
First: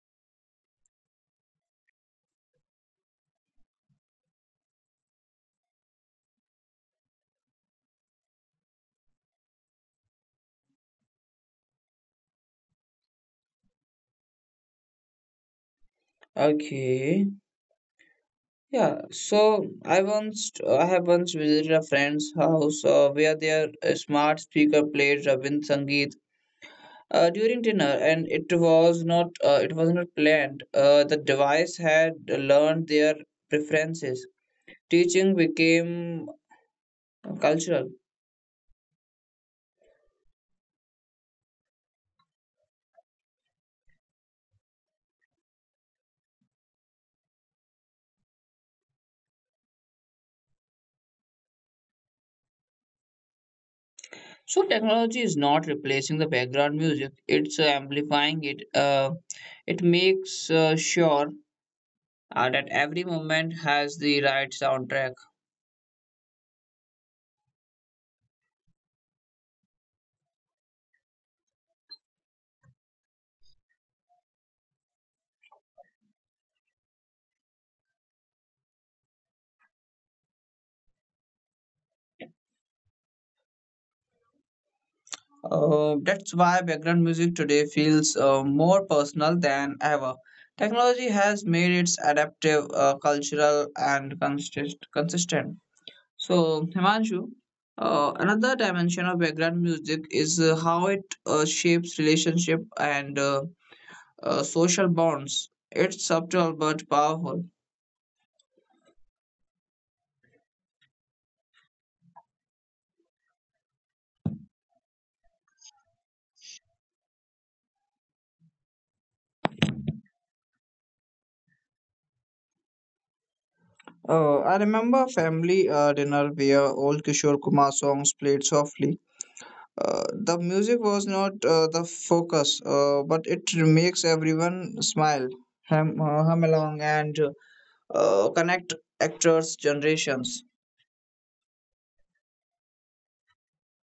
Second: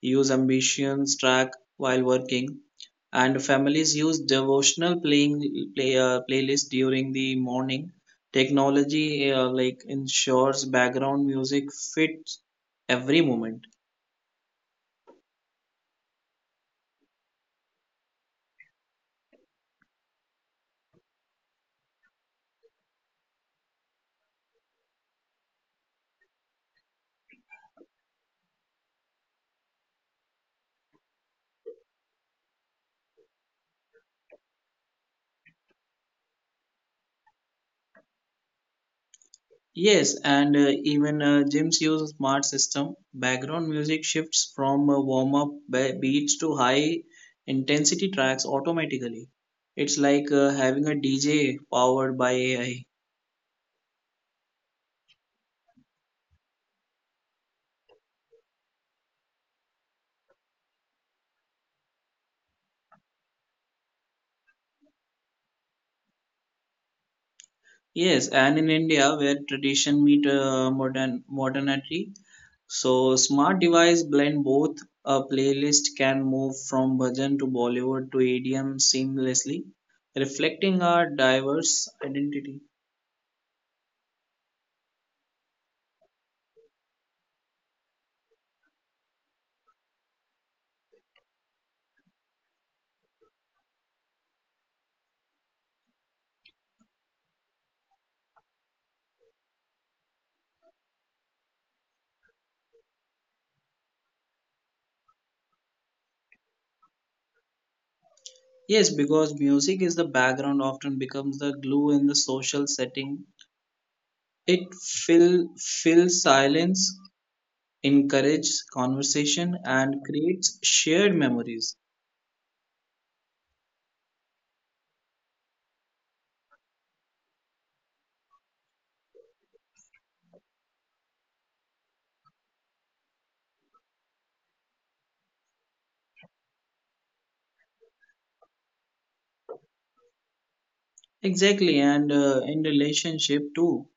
use ambitions track while working, and families use devotional playlist during the morning. Technology ensures background music fits every moment. Okay. Yeah, so I have once visited a friend's house where their smart speaker played Rabindra Sangeet during dinner, and it was not planned. The device had learned their preferences. Teaching became cultural. Yes, and even gyms use a smart system. Background music shifts from warm up beats to high intensity tracks automatically. It's like having a DJ powered by AI. So technology is not replacing the background music, it's amplifying it. It makes sure that every moment has the right soundtrack. Yes, and in India, where tradition meet modernity, so smart device blend both. A playlist can move from bhajan to Bollywood to EDM seamlessly, reflecting our diverse identity. That's why background music today feels more personal than ever. Technology has made its adaptive, cultural, and consistent. So, Himanshu, another dimension of background music is how it shapes relationship and social bonds. It's subtle but powerful. Yes, because music is the background often becomes the glue in the social setting. It fills silence, encourages conversation, and creates shared memories. I remember a family dinner where old Kishore Kumar songs played softly. The music was not the focus, but it makes everyone smile, hum along, and connect actors' generations. Exactly, and in relationship too,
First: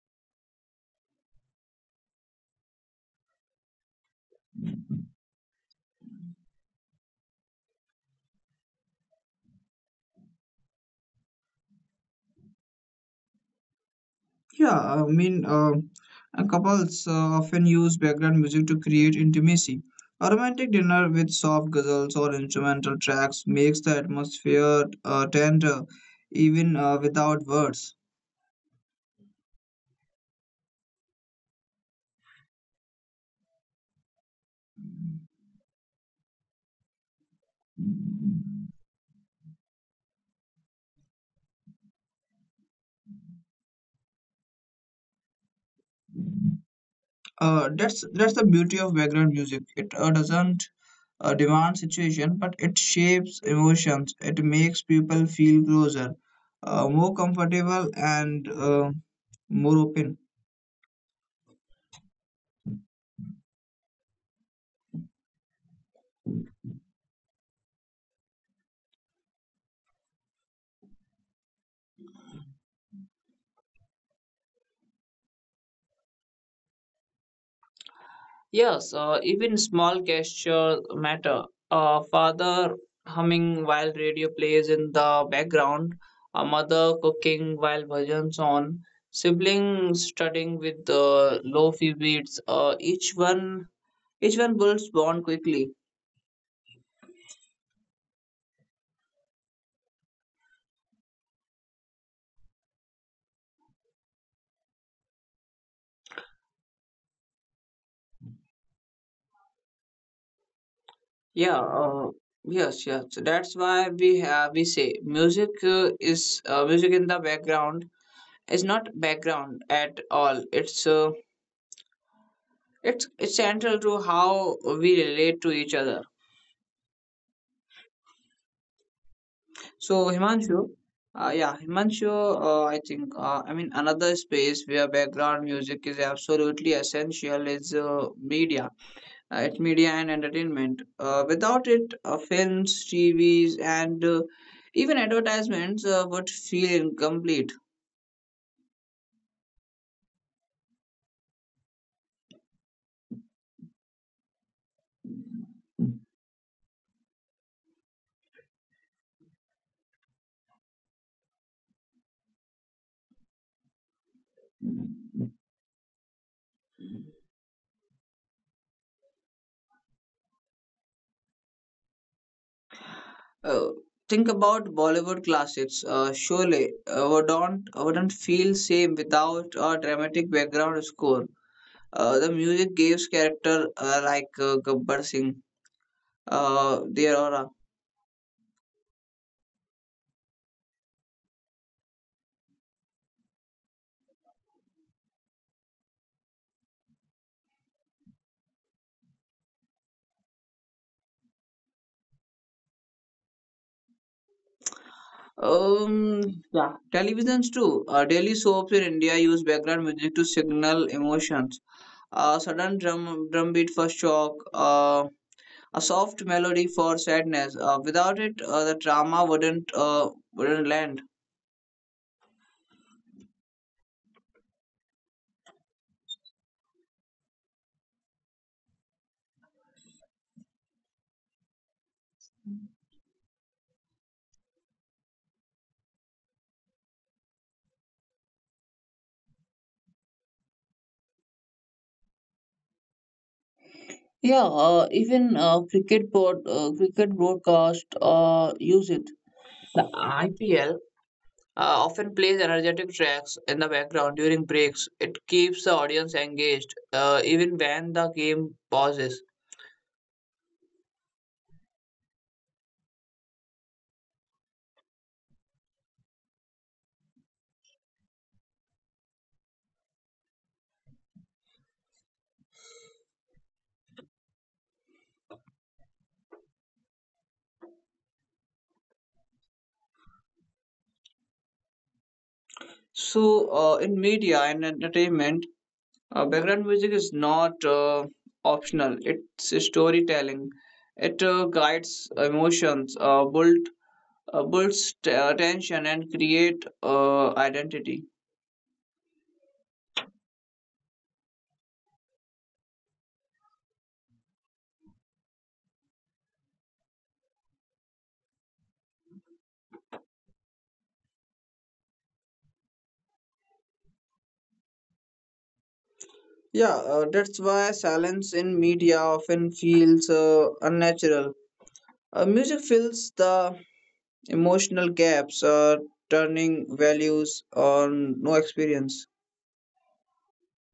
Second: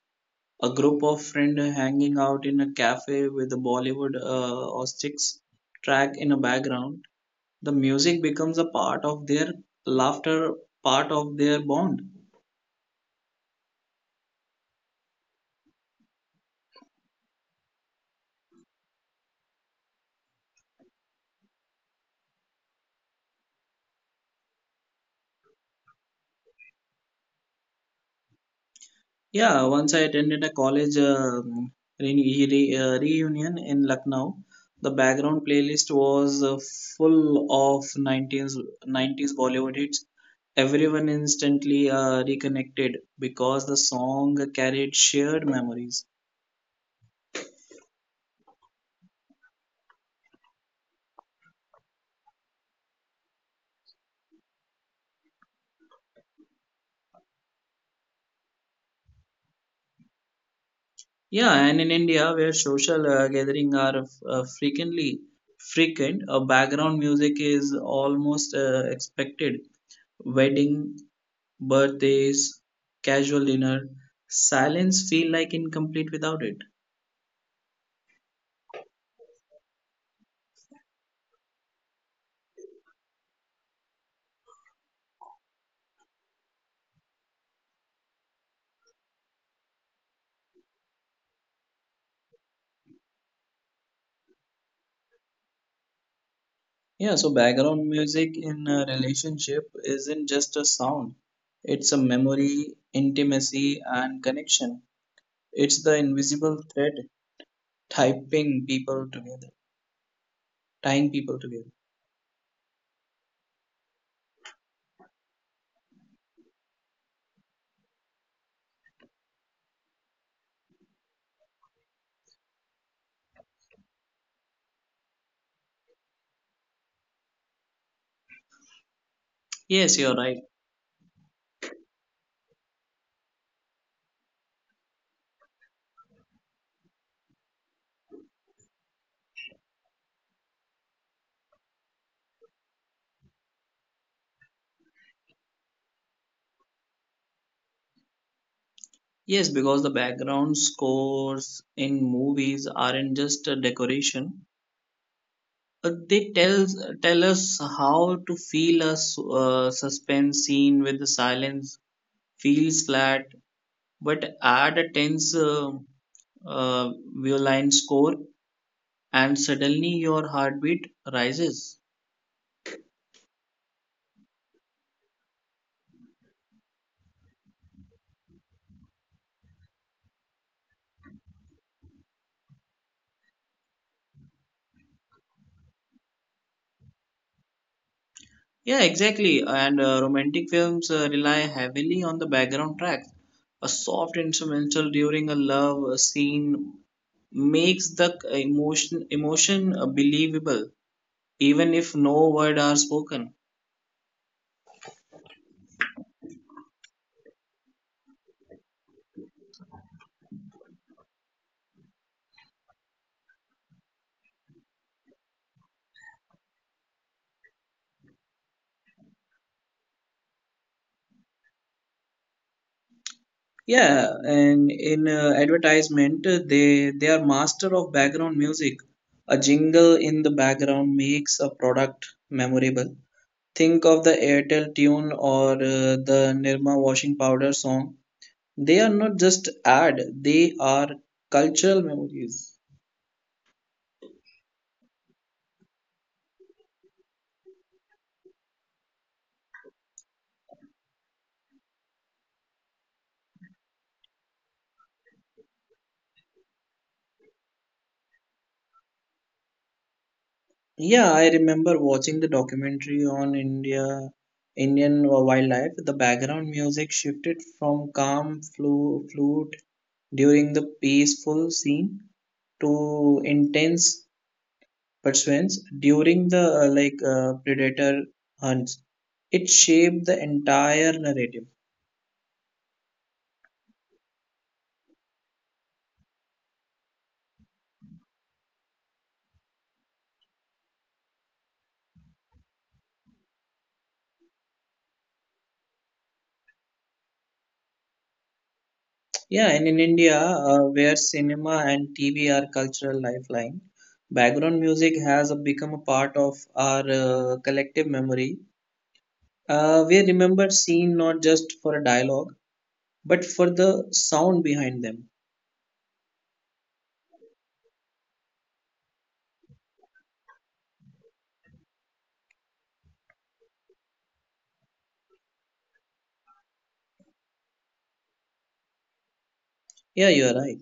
a group of friends hanging out in a cafe with a Bollywood or sticks track in a background, the music becomes a part of their laughter, part of their bond. Yeah, and couples often use background music to create intimacy. A romantic dinner with soft guzzles or instrumental tracks makes the atmosphere tender, even without words. Yeah, once I attended a college reunion in Lucknow. The background playlist was full of '90s Bollywood hits. Everyone instantly reconnected because the song carried shared memories. That's the beauty of background music. It doesn't demand situation, but it shapes emotions. It makes people feel closer, more comfortable, and more open. Yeah, and in India, where social gatherings are uh, frequently frequent, background music is almost expected. Wedding birthdays, casual dinner, silence feel like incomplete without it. Yes, even small gestures matter. A father humming while radio plays in the background, a mother cooking while bhajan's on, siblings studying with low fee beats. Each one builds bond quickly. Yeah, so background music in a relationship isn't just a sound. It's a memory, intimacy, and connection. It's the invisible thread typing people together, tying people Yeah, together. Yes. So that's why we say music in the background is not background at all. It's central to how we relate to each other. Yes, So you're right. Himanshu, I think another space where background music is absolutely essential is media and entertainment. Without it, films, TVs, and even advertisements would feel incomplete. Yes, because the background scores in movies aren't just a decoration. They tell us how to feel. A suspense scene with the silence feels flat, but add a tense uh, violin score and suddenly your heartbeat rises. Uh, think about Bollywood classics. Sholay wouldn't feel same without a dramatic background score. The music gives character like Gabbar Singh their aura. Yeah, exactly. And romantic films rely heavily on the background track. A soft instrumental during a love scene makes the emotion believable even if no word are spoken. Um, yeah. Televisions too. Daily soaps in India use background music to signal emotions: a sudden drumbeat for shock, a soft melody for sadness. Without it, the drama wouldn't land. Yeah, and in advertisement, they are master of background music. A jingle in the background makes a product memorable. Think of the Airtel tune or the Nirma washing powder song. They are not just ad; they are cultural memories. Yeah, even cricket broadcast use it. The IPL often plays energetic tracks in the background during breaks. It keeps the audience engaged even when the game pauses. Yeah, I remember watching the documentary on Indian wildlife. The background music shifted from calm flute during the peaceful scene to intense pursuits during the predator hunts. It shaped the entire narrative. So, in media and entertainment, background music is not optional, it's storytelling. It guides emotions, builds attention, and create identity. Yeah, and in India, where cinema and TV are cultural lifeline, background music has become a part of our collective memory. We remember scene not just for a dialogue, but for the sound behind them. Yeah, that's why silence in media often feels unnatural. Music fills the emotional gaps, turning values on no experience. Yeah, you are right.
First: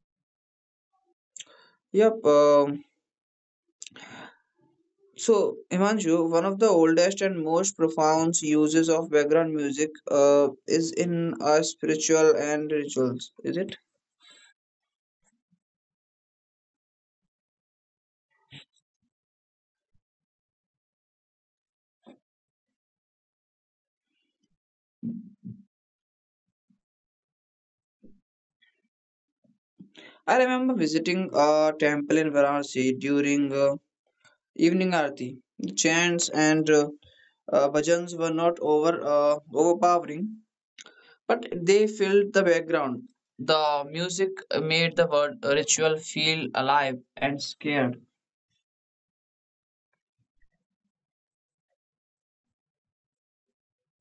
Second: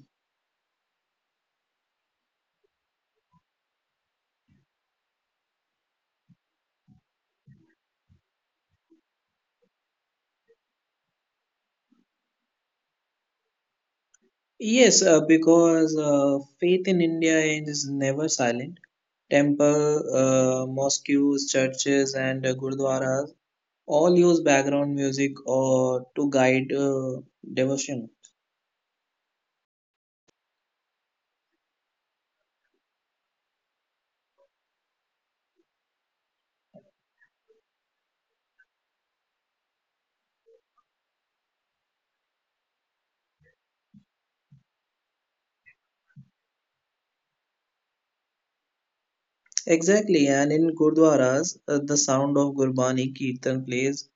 Yep. So, Himanshu, one of the oldest and most profound uses of background music is in spiritual and rituals, is it? Yes, because faith in India is never silent. Temple, mosques, churches, and gurdwaras all use background music or to guide devotion. I remember visiting a temple in Varanasi during evening aarti. The chants and bhajans were not overpowering, but they filled the background. The music made the word ritual feel alive and scared. Exactly, and in gurdwaras, the sound of Gurbani Kirtan plays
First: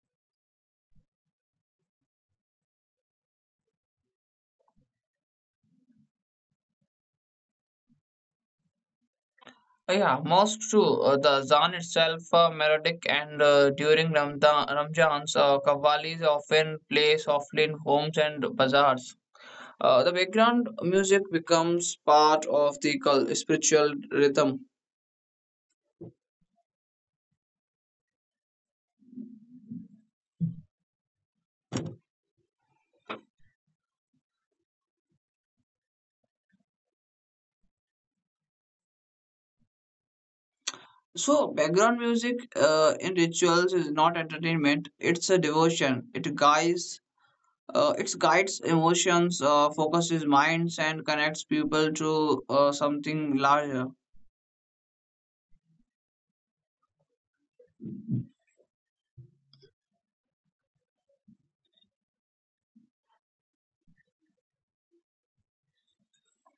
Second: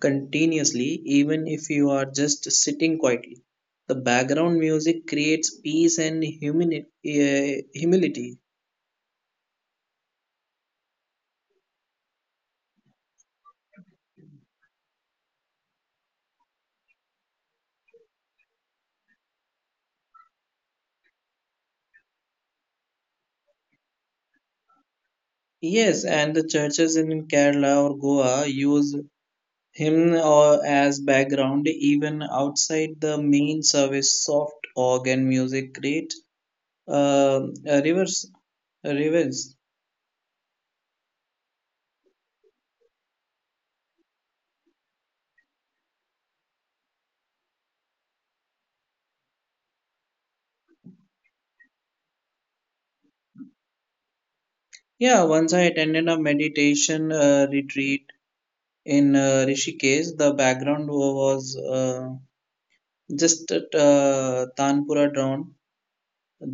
continuously, even if you are just sitting quietly. The background music creates peace and humility. Oh, yeah, most true. The Zan itself, melodic, and during Ramjans, qawwalis often play softly in homes and bazaars. The background music becomes part of the spiritual rhythm. Yes, and the churches in Kerala or Goa use him or as background even outside the main service. Soft organ music create uh, a reverse a reverse. So, background music in rituals is not entertainment; it's a devotion. It guides emotions, focuses minds, and connects people to something larger. Yeah, once I attended a meditation retreat in Rishikesh. The background was just a tanpura drone.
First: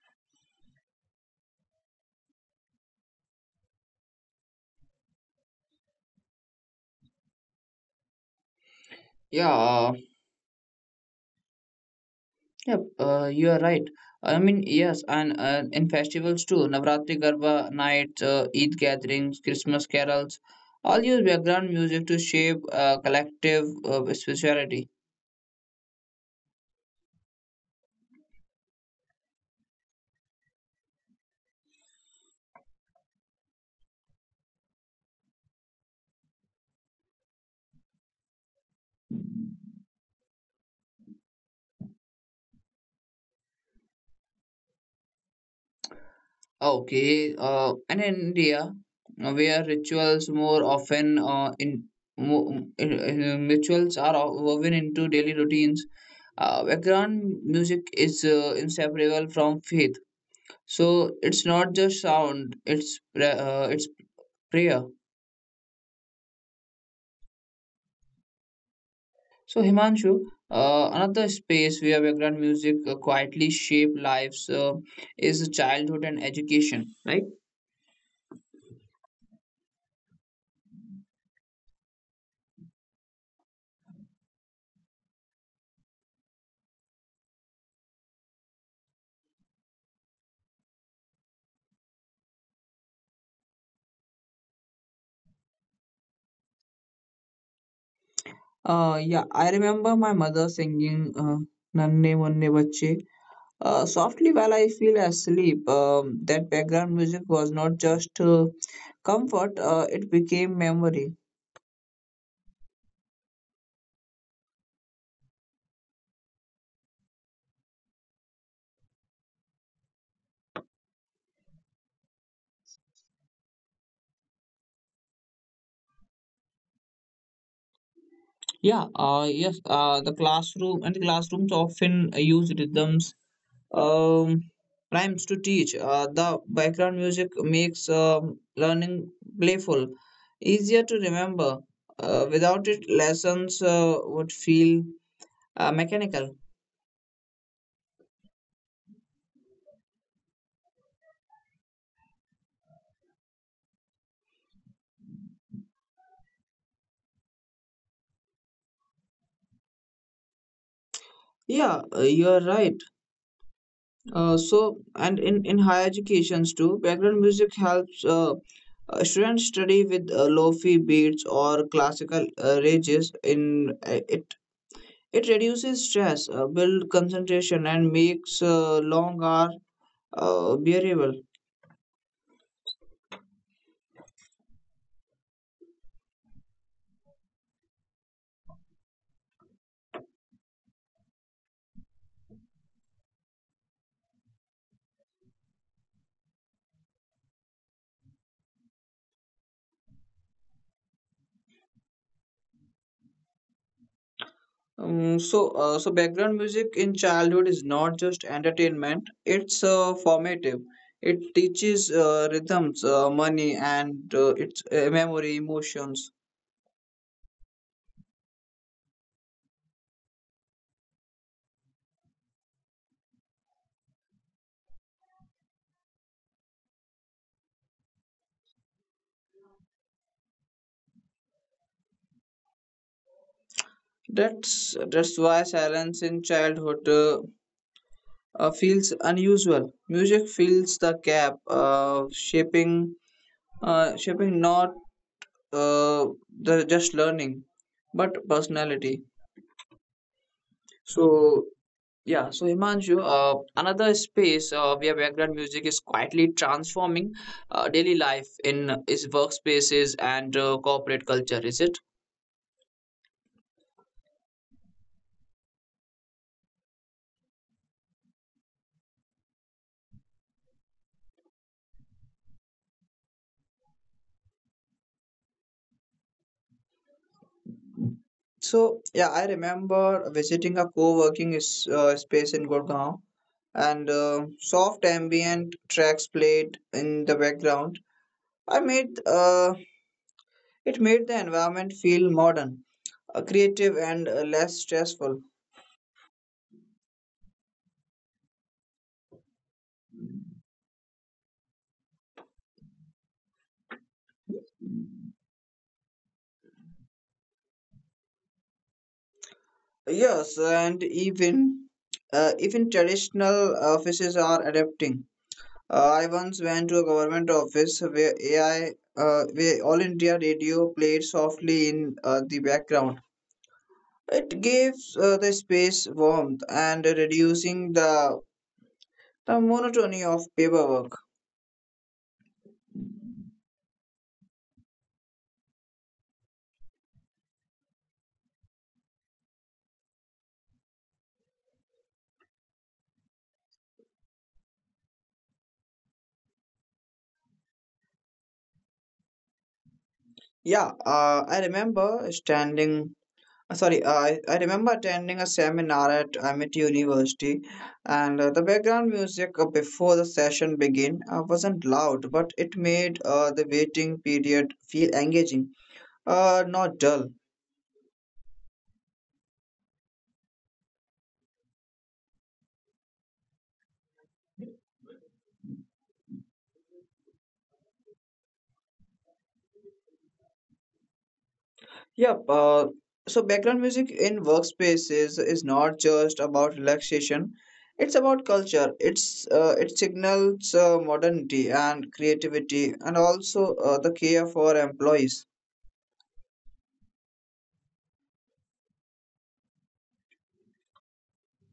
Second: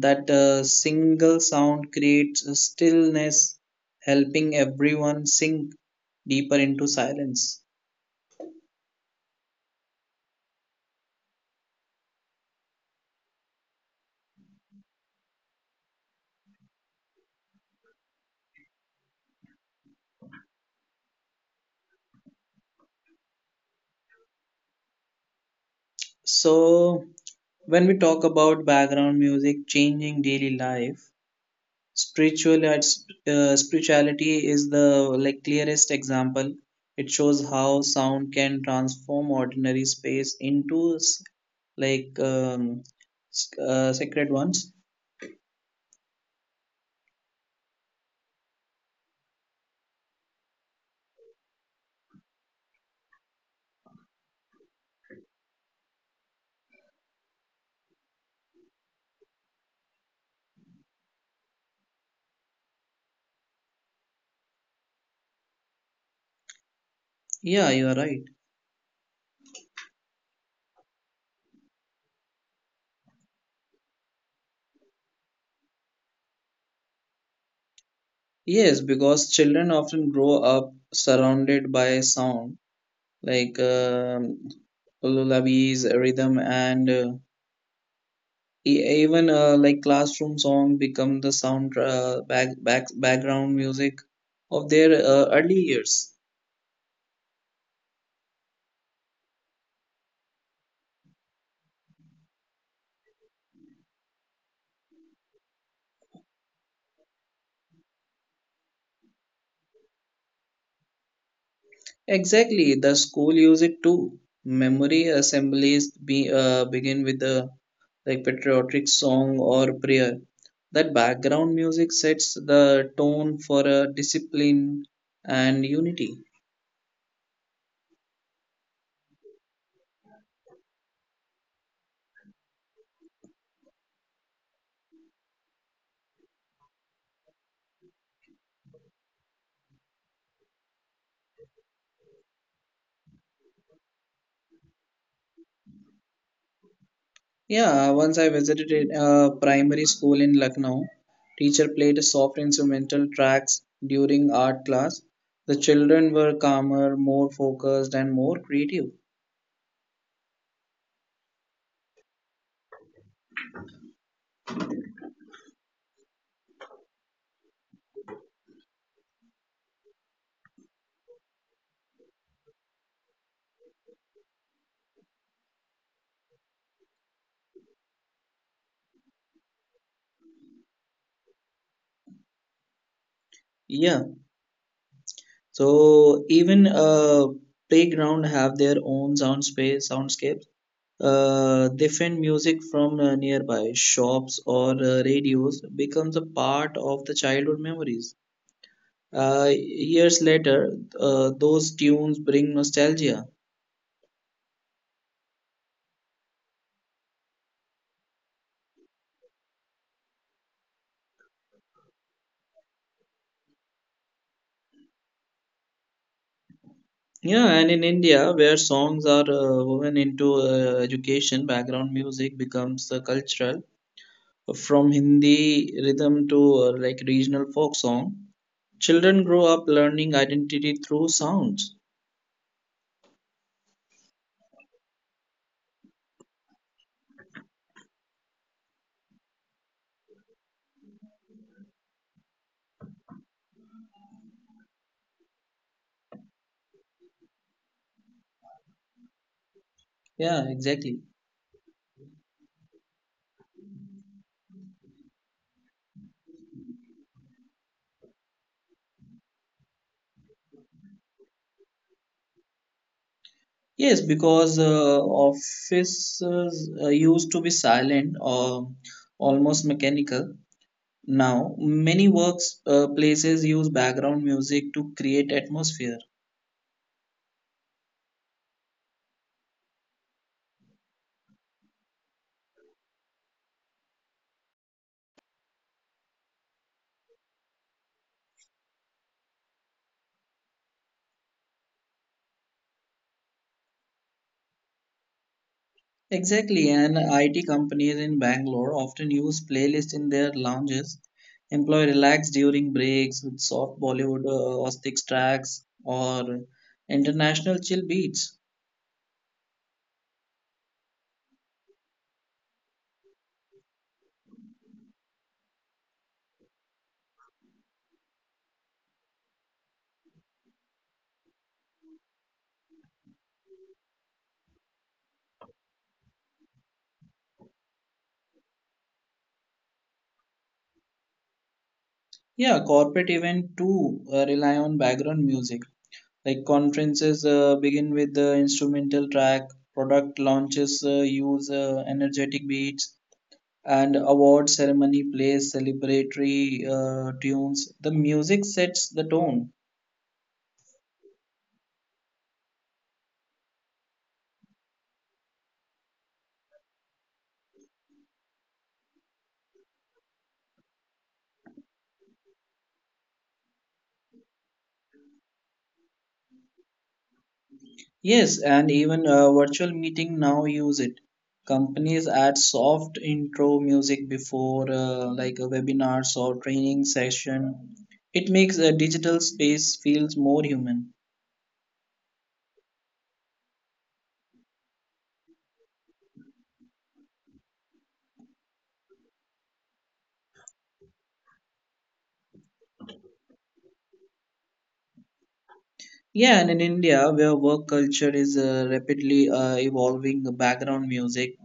That single sound creates a stillness helping everyone sink deeper into silence. Yeah, yep, you are right. I mean, yes, and in festivals too, Navratri Garba nights, Eid gatherings, Christmas carols, all use background music to shape collective spirituality. So, when we talk about background music changing daily life, spiritual uh, spirituality is the clearest example. It shows how sound can transform ordinary space into like um, sacred ones. Okay, and in India, where rituals more often rituals are woven into daily routines, background music is inseparable from faith. So it's not just sound; it's Priya. Yeah, you are right. So, Himanshu, another space where background music quietly shape lives is childhood and education, right? Yes, because children often grow up surrounded by sound, like lullabies, rhythm, and even classroom song become the sound background music of their early years. Yeah, I remember my mother singing Nanne Vanne Bache softly while I feel asleep. That background music was not just comfort, it became memory. Exactly, the school use it too. Memory assemblies begin with the patriotic song or prayer. That background music sets the tone for a discipline and unity. Yeah, the classroom and the classrooms often use rhythms um, rhymes to teach. The background music makes learning playful, easier to remember. Without it, lessons would feel mechanical. Yeah, once I visited a primary school in Lucknow. Teacher played soft instrumental tracks during art class. The children were calmer, more focused, and more creative. Yeah, you are right. So, in higher educations too, background music helps students study with fi beats or classical ranges. It reduces stress, build concentration, and makes long hours variable. Yeah, so even playground have their own soundscapes. Different music from nearby shops or radios becomes a part of the childhood memories. Years later, those tunes bring nostalgia. So, background music in childhood is not just entertainment; it's formative. It teaches rhythms, money, and its memory, emotions. Yeah, and in India, where songs are woven into education, background music becomes cultural. From Hindi rhythm to regional folk song, children grow up learning identity through sounds. That's why silence in childhood feels unusual. Music fills the gap, shaping not uh, the just learning, but personality. Yeah, exactly. So Yeah, so Himanshu, another space where background music is quietly transforming daily life in is workspaces and corporate culture, is it? Yes, because offices used to be silent or almost mechanical. Now, many works places use background music to create atmosphere. I remember visiting a co-working space in Gurgaon and soft ambient tracks played in the background. I made It made the environment feel modern, creative and less stressful. Exactly, and IT companies in Bangalore often use playlists in their lounges. Employee relax during breaks with soft Bollywood Austic tracks or international chill beats. Yes, and even traditional offices are adapting. I once went to a government office where All India Radio played softly in the background. It gives the space warmth and reducing the monotony of paperwork. Yeah, corporate event too rely on background music. Like conferences begin with the instrumental track, product launches use energetic beats, and award ceremony plays celebratory tunes. The music sets the tone. Yeah, I remember standing Sorry, I remember attending a seminar at Amit University, and the background music before the session began wasn't loud, but it made the waiting period feel engaging, not dull. Yes, and even virtual meeting now use it. Companies add soft intro music before webinars or training session. It makes a digital space feels more human. Yep. Uh, so background music in workspaces is not just about relaxation; it's about culture. It signals modernity and creativity, and also the care for employees. Yeah, and in India, where work culture is rapidly evolving, the background music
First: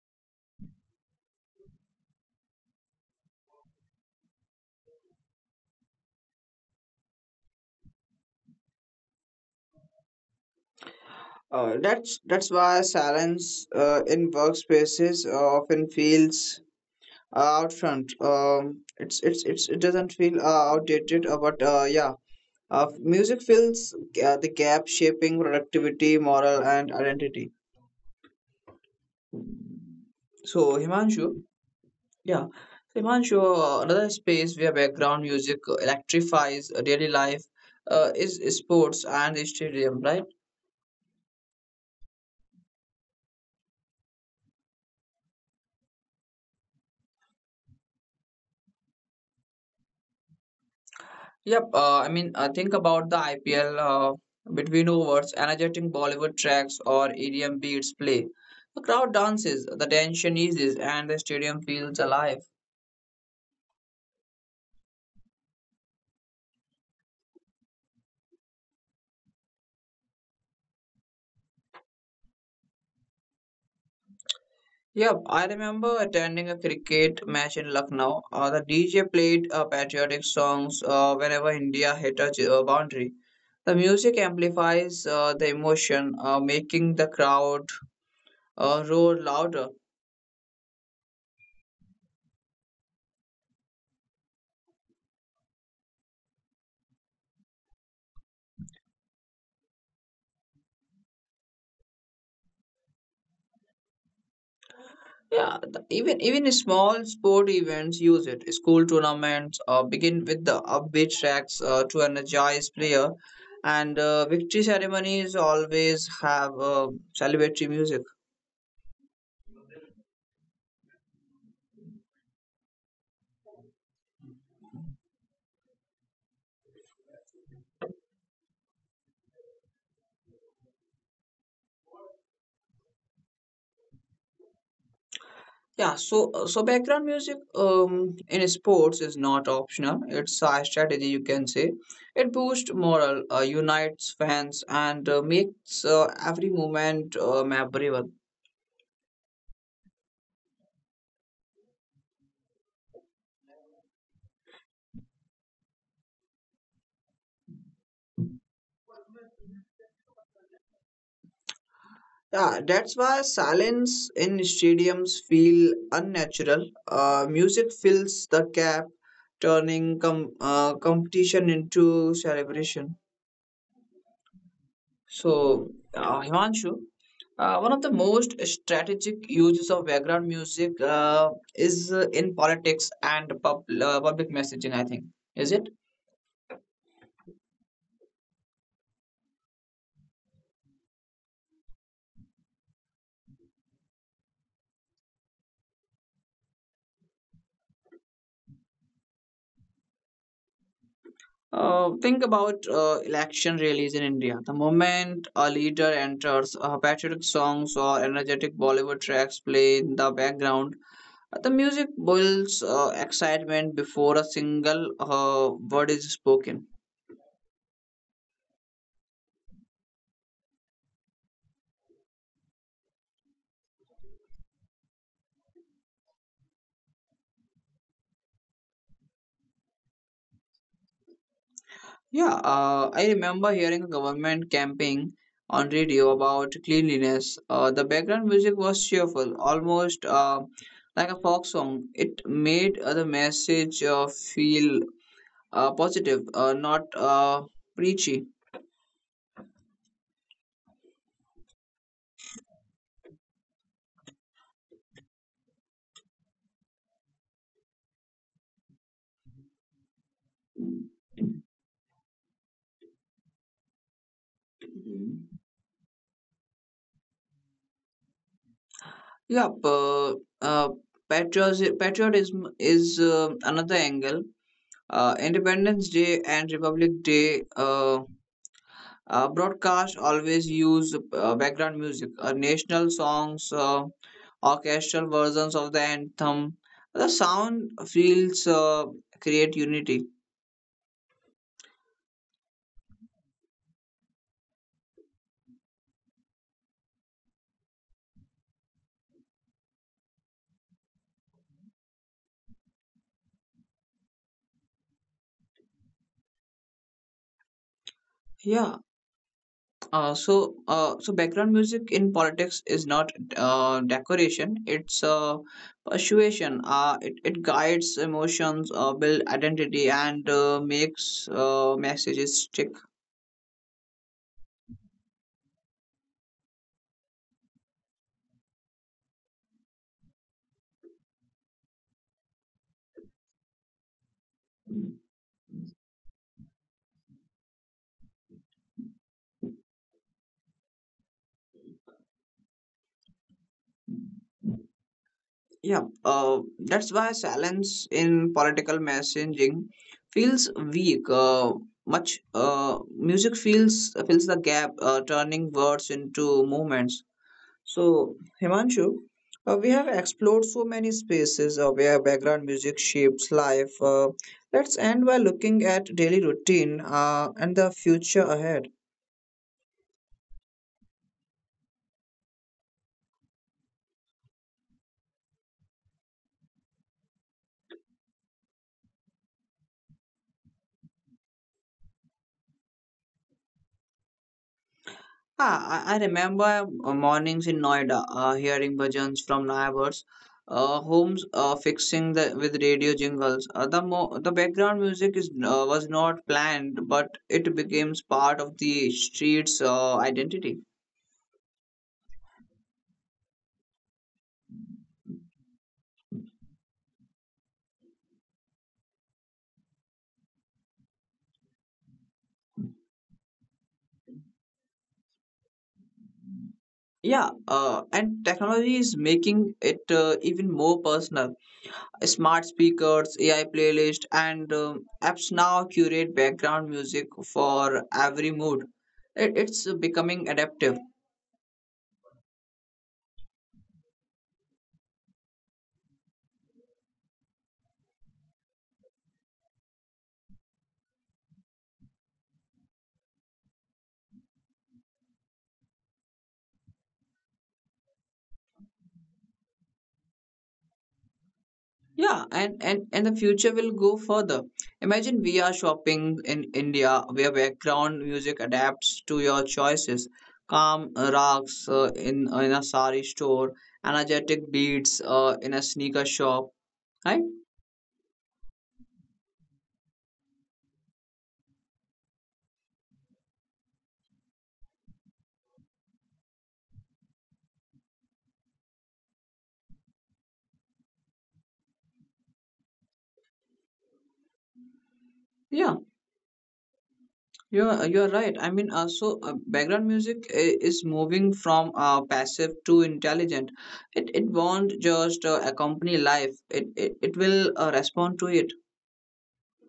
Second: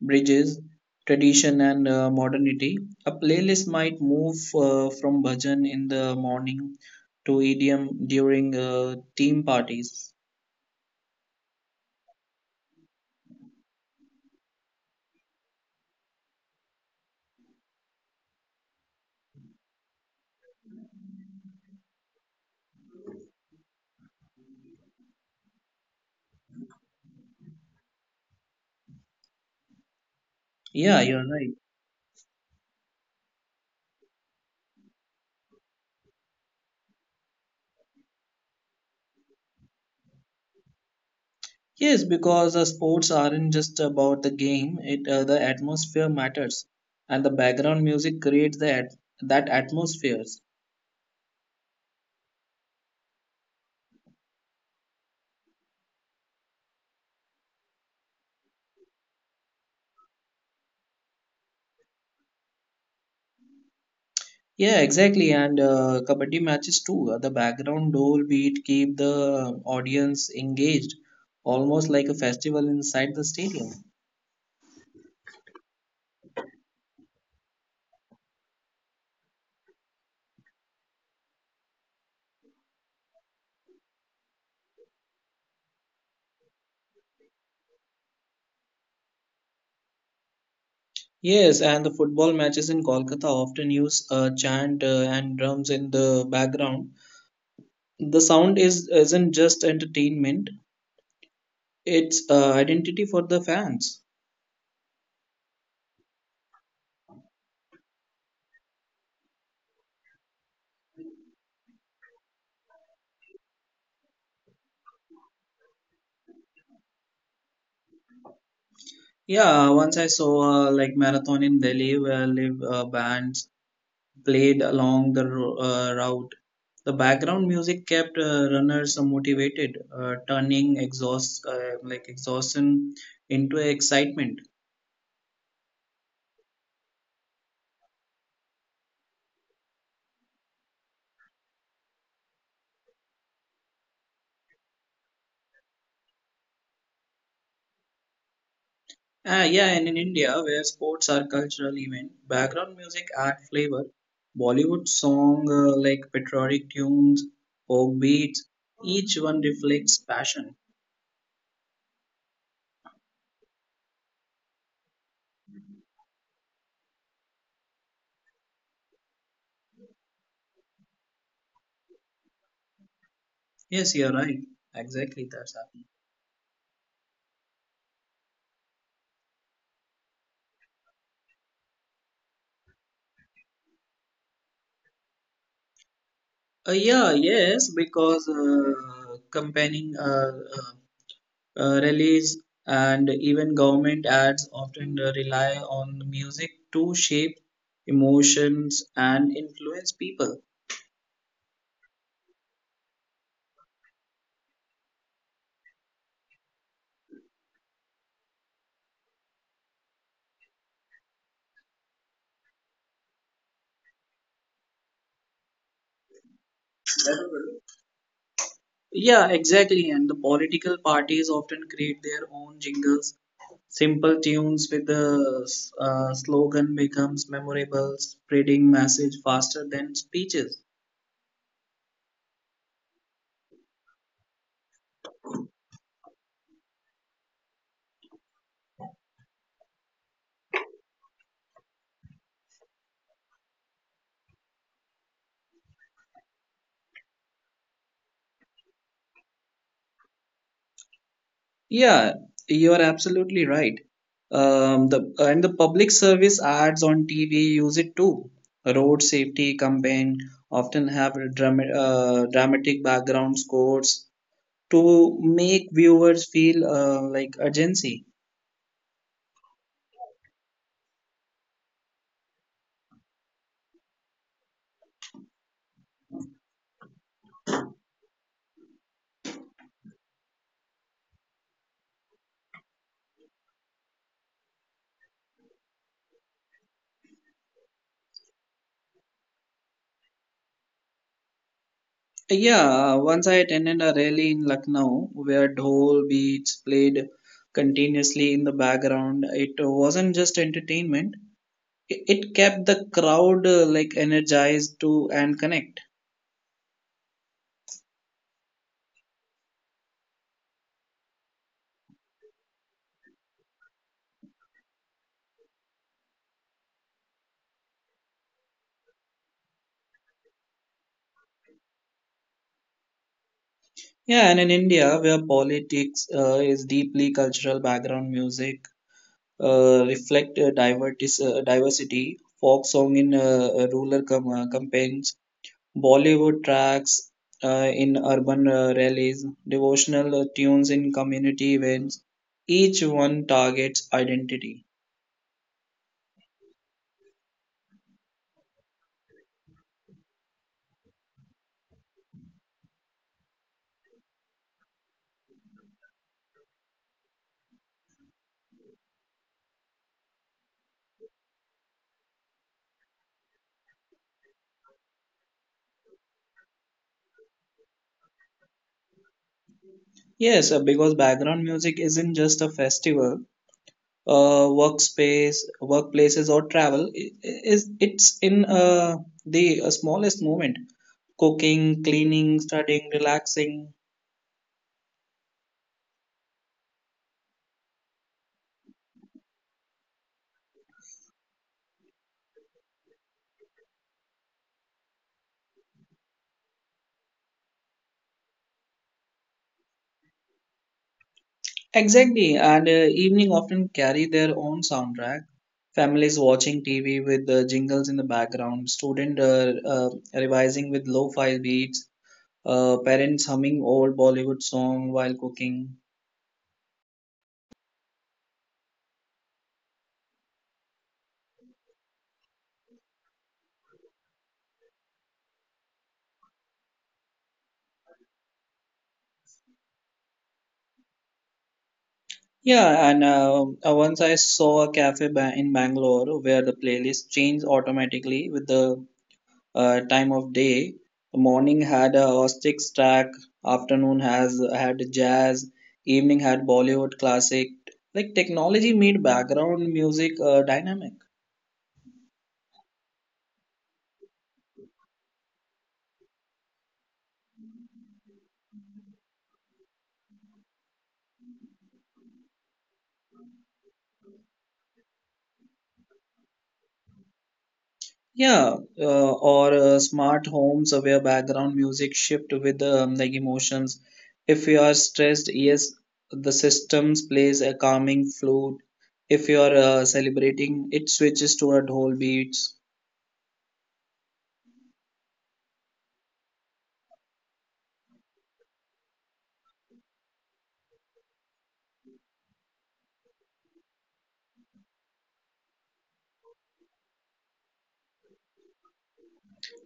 bridges tradition and modernity. A playlist might move from bhajan in the morning to EDM during team parties. That's why silence in workspaces often feels out front. It doesn't feel outdated, but music fills the gap, shaping productivity, moral, and identity. So Yeah, you're Himanshu, right. yeah, so, Himanshu, another space where background music electrifies daily life is sports and the stadium, right? Yes, because sports aren't just about the game. It the atmosphere matters, and the background music creates that atmospheres. Think about the IPL, between overs, energetic Bollywood tracks or EDM beats play. The crowd dances, the tension eases, and the stadium feels alive. Yeah, exactly. And kabaddi matches too. The background dole beat keep the audience engaged, almost like a festival inside the stadium. Yep, I remember attending a cricket match in Lucknow. The DJ played patriotic songs whenever India hit a boundary. The music amplifies the emotion, making the crowd roar louder. Yes, and the football matches in Kolkata often use chant and drums in the background. The sound is isn't just entertainment; it's identity for the fans. Yeah, even small sport events use it. School tournaments begin with the upbeat tracks to energize player, and victory ceremonies always have celebratory music. Yeah, once I saw like marathon in Delhi where live bands played along the route. The background music kept runners motivated, turning exhaustion into excitement. So background music in sports is not optional. It's a strategy you can say. It boosts morale, unites fans, and makes every moment memorable. Ah, yeah, and in India where sports are cultural event, background music add flavor. Bollywood song patriotic tunes, folk beats, each one reflects passion. Yeah, that's why silence in stadiums feel unnatural. Music fills the gap, turning competition into celebration. Yes, you're right. Exactly, that's So, happening. uh, Himanshu, one of the most strategic uses of background music is in politics and public messaging, I think. Is it? Yeah, yes, because companying uh, release and even government ads often rely on music to shape emotions and influence people. Think about election rallies in India. The moment a leader enters, patriotic songs or energetic Bollywood tracks play in the background. The music builds excitement before a single word is spoken. Yeah, exactly. And the political parties often create their own jingles. Simple tunes with the slogan becomes memorable, spreading message faster than speeches. Yeah, I remember hearing a government campaign on radio about cleanliness. The background music was cheerful, almost like a folk song. It made the message feel positive, not preachy. Yeah, you are absolutely right. The and the public service ads on TV use it too. Road safety campaign often have a dramatic background scores to make viewers feel urgency. Yeah, uh, uh, Patriotism is another angle. Independence Day and Republic Day broadcast always use background music, national songs, orchestral versions of the anthem. The sound feels create unity. Yeah, once I attended a rally in Lucknow where dhol beats played continuously in the background. It wasn't just entertainment; it kept the crowd energized to and connect. Yeah, so background music in politics is not decoration; it's persuasion. It guides emotions, build identity, and makes messages stick. Yeah, and in India, where politics is deeply cultural background music, reflect diversity, folk song in rural campaigns, Bollywood tracks in urban rallies, devotional tunes in community events, each one targets identity. Yeah, that's why silence in political messaging feels weak. Much music feels fills the gap, turning words into movements. So, Himanshu, we have explored so many spaces where background music shapes life. Let's end by looking at daily routine and the future ahead. Yes, because background music isn't just a festival, workplaces, or travel. I- is it's in the smallest moment cooking, cleaning, studying, relaxing. I remember mornings in Noida hearing bhajans from neighbors, homes fixing the with radio jingles. The background music is was not planned, but it becomes part of the street's identity. Exactly, and evening often carry their own soundtrack. Families watching TV with jingles in the background, student revising with lo-fi beats, parents humming old Bollywood song while cooking. Yeah, and technology is making it even more personal. Smart speakers, AI playlist, and apps now curate background music for every mood. It's becoming adaptive. Yeah, and once I saw a cafe in Bangalore where the playlist changed automatically with the time of day. Morning had a Austic's track, afternoon has had jazz, evening had Bollywood classic. Like technology made background music dynamic. Yeah, and the future will go further. Imagine VR shopping in India where background music adapts to your choices. Calm rocks in a sari store, energetic beats in a sneaker shop, right? Yeah, or smart homes where background music shift with emotions. If you are stressed, yes, the systems plays a calming flute. If you are celebrating, it switches toward whole beats. Yeah. Yeah, you're right. I mean, also background music is moving from passive to intelligent. It won't just accompany life. It will respond to it.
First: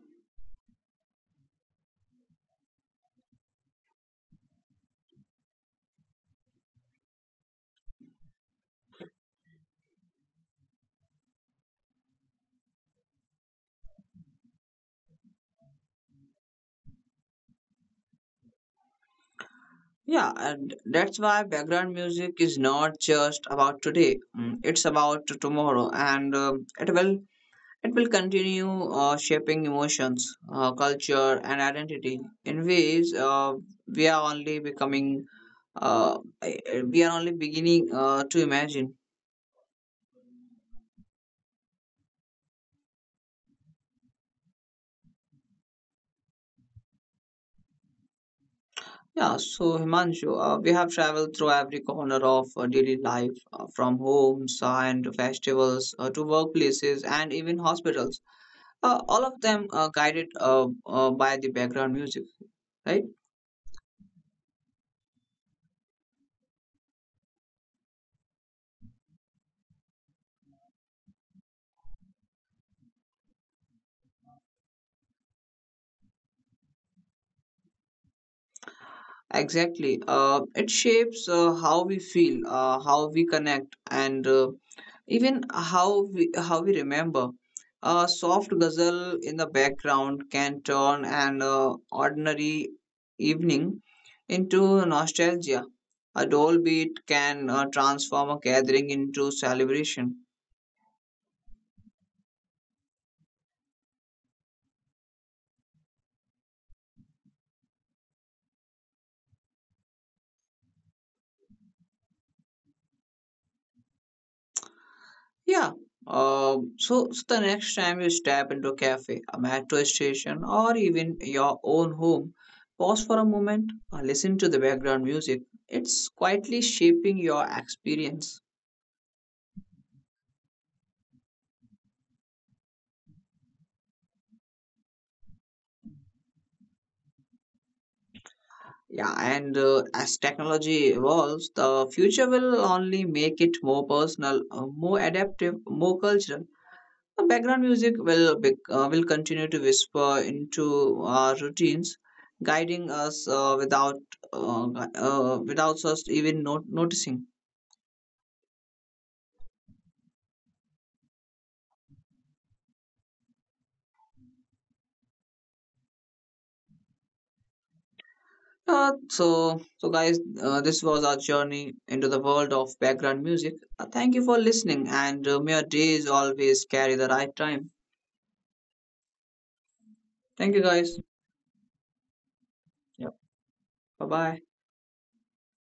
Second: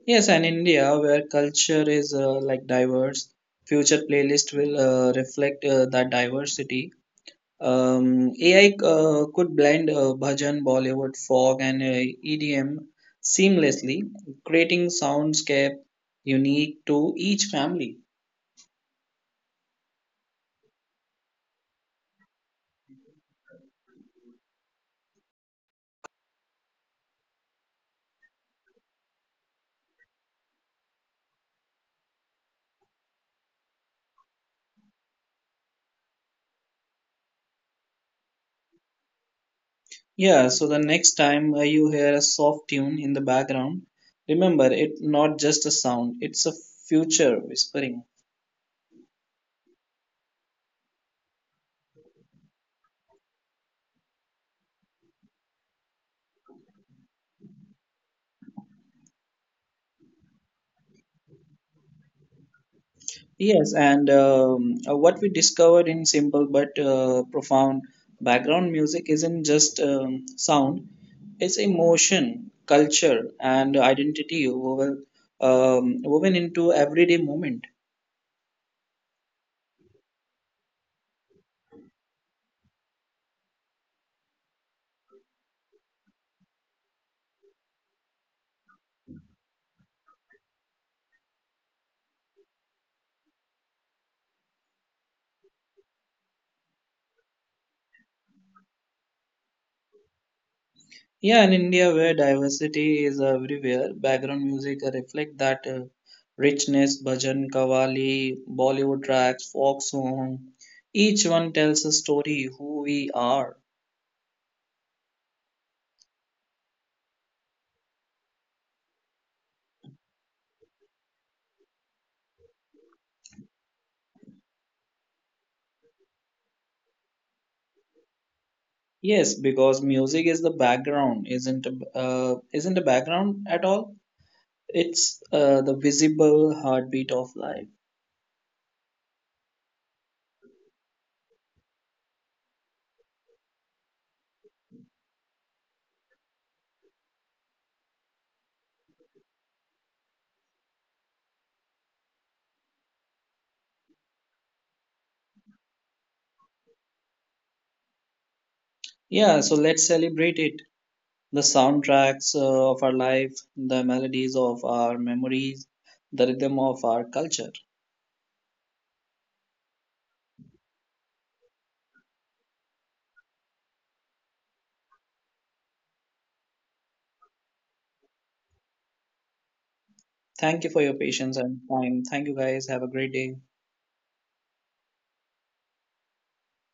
Yes, and India, where culture is diverse, future playlist will reflect that diversity. AI could blend bhajan, Bollywood, folk, and EDM seamlessly, creating soundscape unique to each family. Yeah, and that's why background music is not just about today. Mm, it's about tomorrow, and it will it will continue shaping emotions, culture, and identity in ways we are only becoming uh, we are only beginning to imagine. Yeah, so the next time you hear a soft tune in the background, remember it's not just a sound; it's a future whispering. Yeah, so Himanshu, we have traveled through every corner of daily life, from homes and festivals to workplaces and even hospitals. All of them guided by the background music, right? Yes, and what we discovered in simple but profound background music isn't just sound, it's emotion, culture, and identity woven into everyday moment. Exactly. It shapes how we feel, how we connect, and even how we remember, a soft ghazal in the background can turn an ordinary evening into nostalgia. A dull beat can transform a gathering into celebration. Yeah, in India, where diversity is everywhere, background music reflect that richness, bhajan, Kavali, Bollywood tracks, folk song. Each one tells a story who we are. Yeah. So the next time you step into a cafe, a metro station, or even your own home, pause for a moment, listen to the background music. It's quietly shaping your experience. Yes, because music is the background, isn't a background at all. It's the visible heartbeat of life. Yeah, and as technology evolves, the future will only make it more personal, more adaptive, more cultural. The background music will continue to whisper into our routines, guiding us without without us even noticing. Yeah, so let's celebrate it. The soundtracks of our life, the melodies of our memories, the rhythm of our culture. So, guys, this was our journey into the world of background music. Thank you for listening, and may your days always carry the right time. Thank you for your patience Thank you, and guys. time. Thank you guys. Have a great day. Yep. Bye bye.